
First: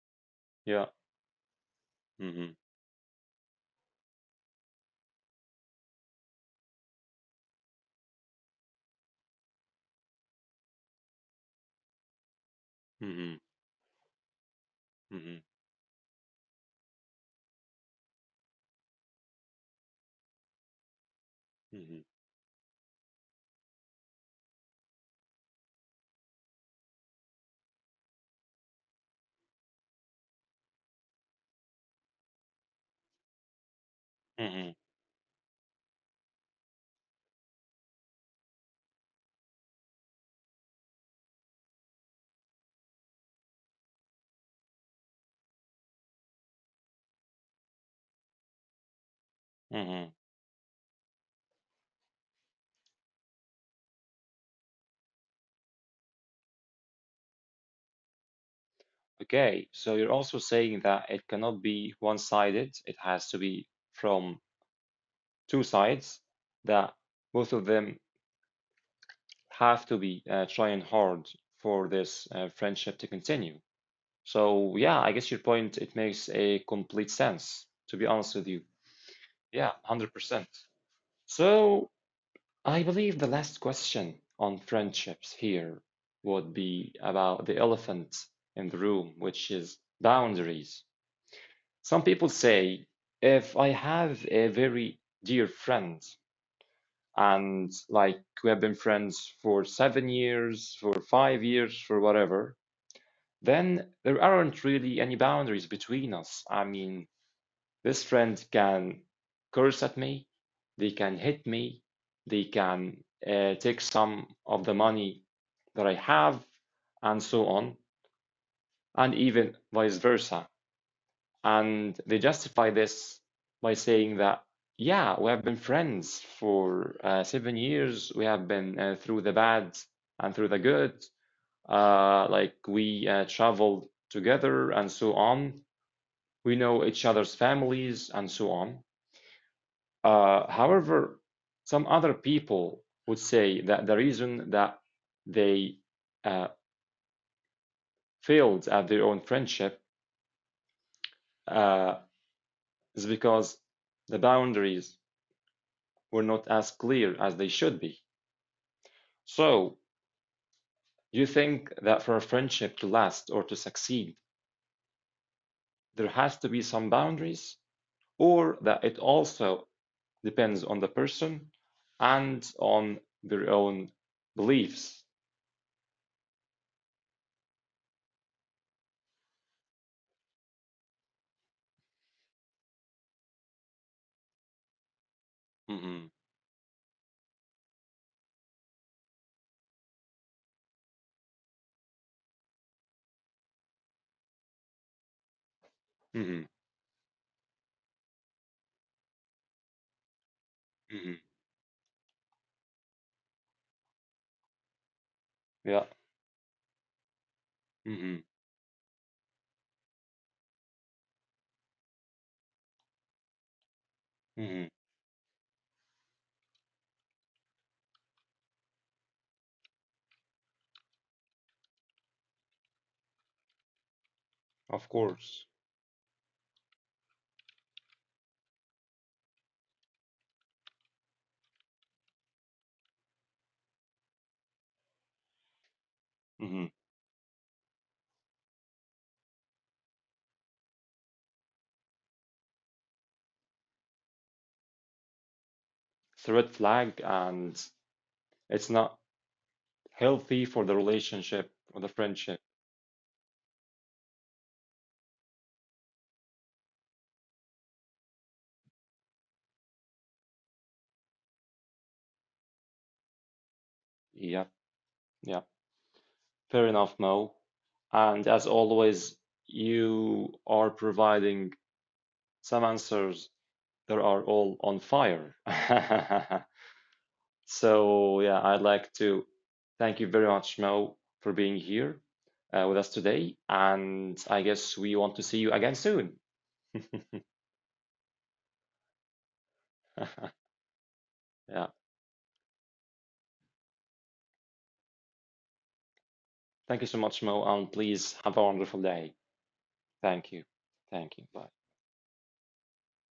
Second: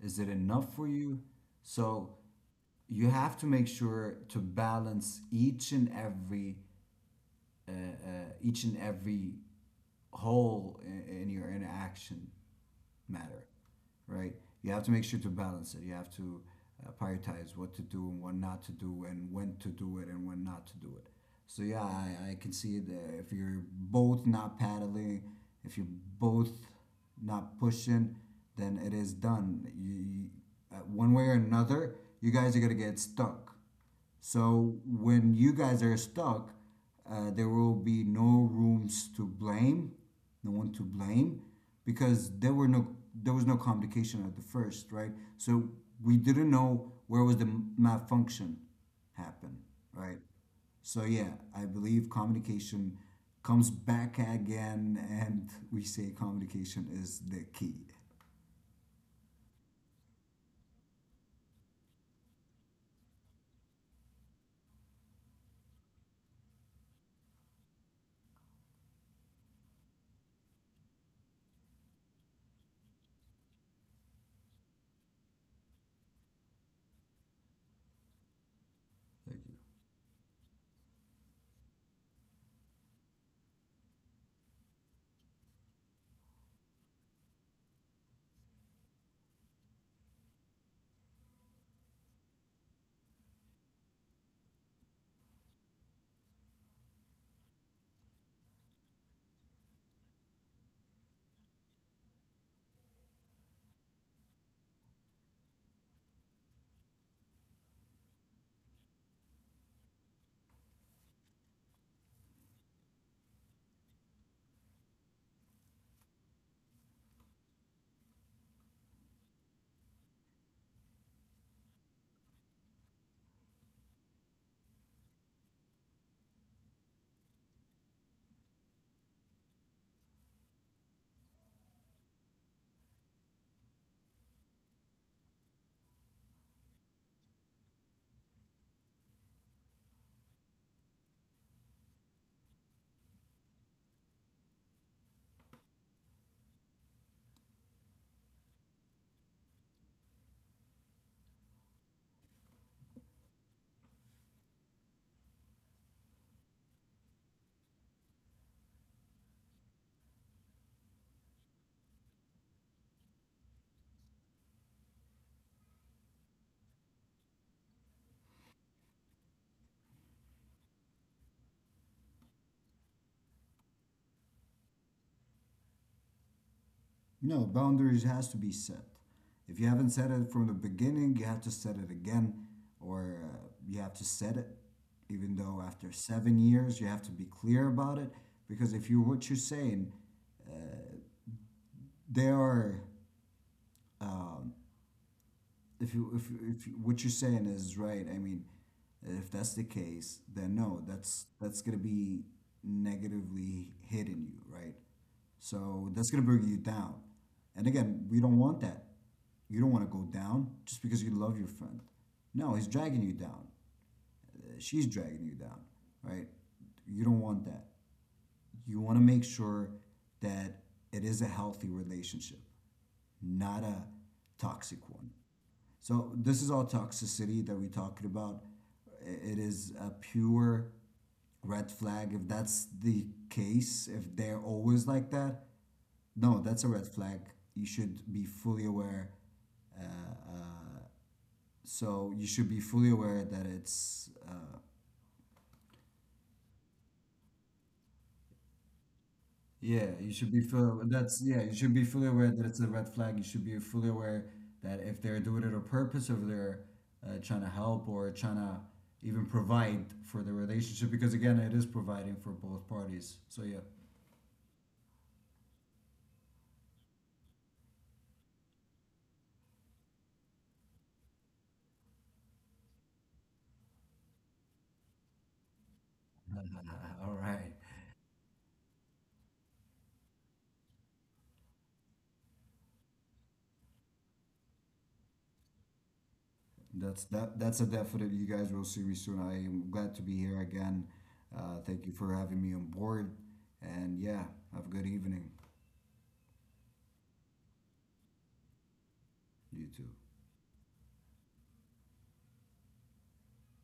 [SPEAKER 2] Is it enough
[SPEAKER 1] Yeah.
[SPEAKER 2] for you? So
[SPEAKER 1] Mm-hmm.
[SPEAKER 2] you have to make sure to balance each and every whole in your interaction
[SPEAKER 1] Mm-hmm.
[SPEAKER 2] matter, right? You have to make sure to
[SPEAKER 1] Mm-hmm.
[SPEAKER 2] balance it. You have to prioritize what to do and what not to do, and when to do it and when not to do it. So yeah,
[SPEAKER 1] Mm-hmm.
[SPEAKER 2] I can see that if you're both not paddling, if you're both not pushing, then it is done. You one way or another, you guys are gonna get stuck.
[SPEAKER 1] Mm-hmm.
[SPEAKER 2] So when you guys are stuck, there will be no rooms to blame, no one to blame, because there was no communication at the first, right? So we didn't know where was the malfunction happen,
[SPEAKER 1] Mm-hmm.
[SPEAKER 2] right? So yeah, I believe communication comes back again, and we say communication is the key.
[SPEAKER 1] Okay, so you're also saying that it cannot be one-sided. It has to be from two sides, that both of them have to be trying hard for this friendship to continue. So yeah, I guess your point, it makes a complete sense, to be honest with you. Yeah, 100%. So I believe the last question on friendships here would be about the elephant in the room, which is boundaries. Some people say if I have a very dear friend and like we have been friends for seven years, for five years, for whatever, then there aren't really any boundaries between us. I mean, this friend can curse at me, they can hit me, they can take some of the money that I have, and so on, and even vice versa. And they justify this by saying that, yeah, we have been friends for seven years. We have been through the bad and through the good. Like we traveled together and so on. We know each other's families and so on. However, some other people would say that the reason that they uh, failed at their own friendship uh, is because the boundaries were not as clear as they should be. So, you think that for a friendship to last or to succeed, there has to be some boundaries, or that it also depends on the person and on their own beliefs?
[SPEAKER 2] No, boundaries has to be set. If you haven't set it from the beginning, you have to set it again, or you have to set it. Even though after
[SPEAKER 1] Mm-hmm.
[SPEAKER 2] 7 years, you have to be clear about it, because if you what you're saying, they are
[SPEAKER 1] Mm-hmm.
[SPEAKER 2] if you, what you're saying is right, I mean, if that's the case, then no,
[SPEAKER 1] Mm-hmm.
[SPEAKER 2] that's gonna be negatively hitting you, right?
[SPEAKER 1] Yeah.
[SPEAKER 2] So that's gonna bring you down. And again,
[SPEAKER 1] Mm-hmm.
[SPEAKER 2] we don't want that. You don't want to go down just because you love your friend. No, he's dragging you down.
[SPEAKER 1] Mm-hmm.
[SPEAKER 2] She's dragging you down, right? You don't want that. You want to make sure that it is a healthy relationship, not a toxic
[SPEAKER 1] Of
[SPEAKER 2] one.
[SPEAKER 1] course.
[SPEAKER 2] So this is all toxicity that we're talking about. It is a pure red flag. If that's the case, if they're always like that, no, that's
[SPEAKER 1] Mm-hmm.
[SPEAKER 2] a red flag. You should be fully aware. Uh, uh, so you should be fully aware that it's
[SPEAKER 1] It's a red flag and it's not
[SPEAKER 2] yeah, you should be
[SPEAKER 1] healthy for the
[SPEAKER 2] fully
[SPEAKER 1] relationship
[SPEAKER 2] you should
[SPEAKER 1] or
[SPEAKER 2] be
[SPEAKER 1] the
[SPEAKER 2] fully aware
[SPEAKER 1] friendship.
[SPEAKER 2] that it's a red flag. You should be fully aware that if they're doing it on purpose, or if they're trying to help or trying to even provide for the relationship, because again, it is providing for both parties. So yeah.
[SPEAKER 1] Yeah. Yeah. Fair enough, Mo. And as always, you are providing some answers that are all on fire.
[SPEAKER 2] All right.
[SPEAKER 1] So, yeah, I'd like to thank you very much, Mo, for being here with us today. And I guess we want to see you again soon.
[SPEAKER 2] That's a definite. You guys will see me soon. I am glad to be here again.
[SPEAKER 1] Yeah.
[SPEAKER 2] Thank you for having me on board. And yeah, have a good evening.
[SPEAKER 1] Thank you so much, Mo, and please have a wonderful day.
[SPEAKER 2] You too.
[SPEAKER 1] Thank you. Thank you. Bye.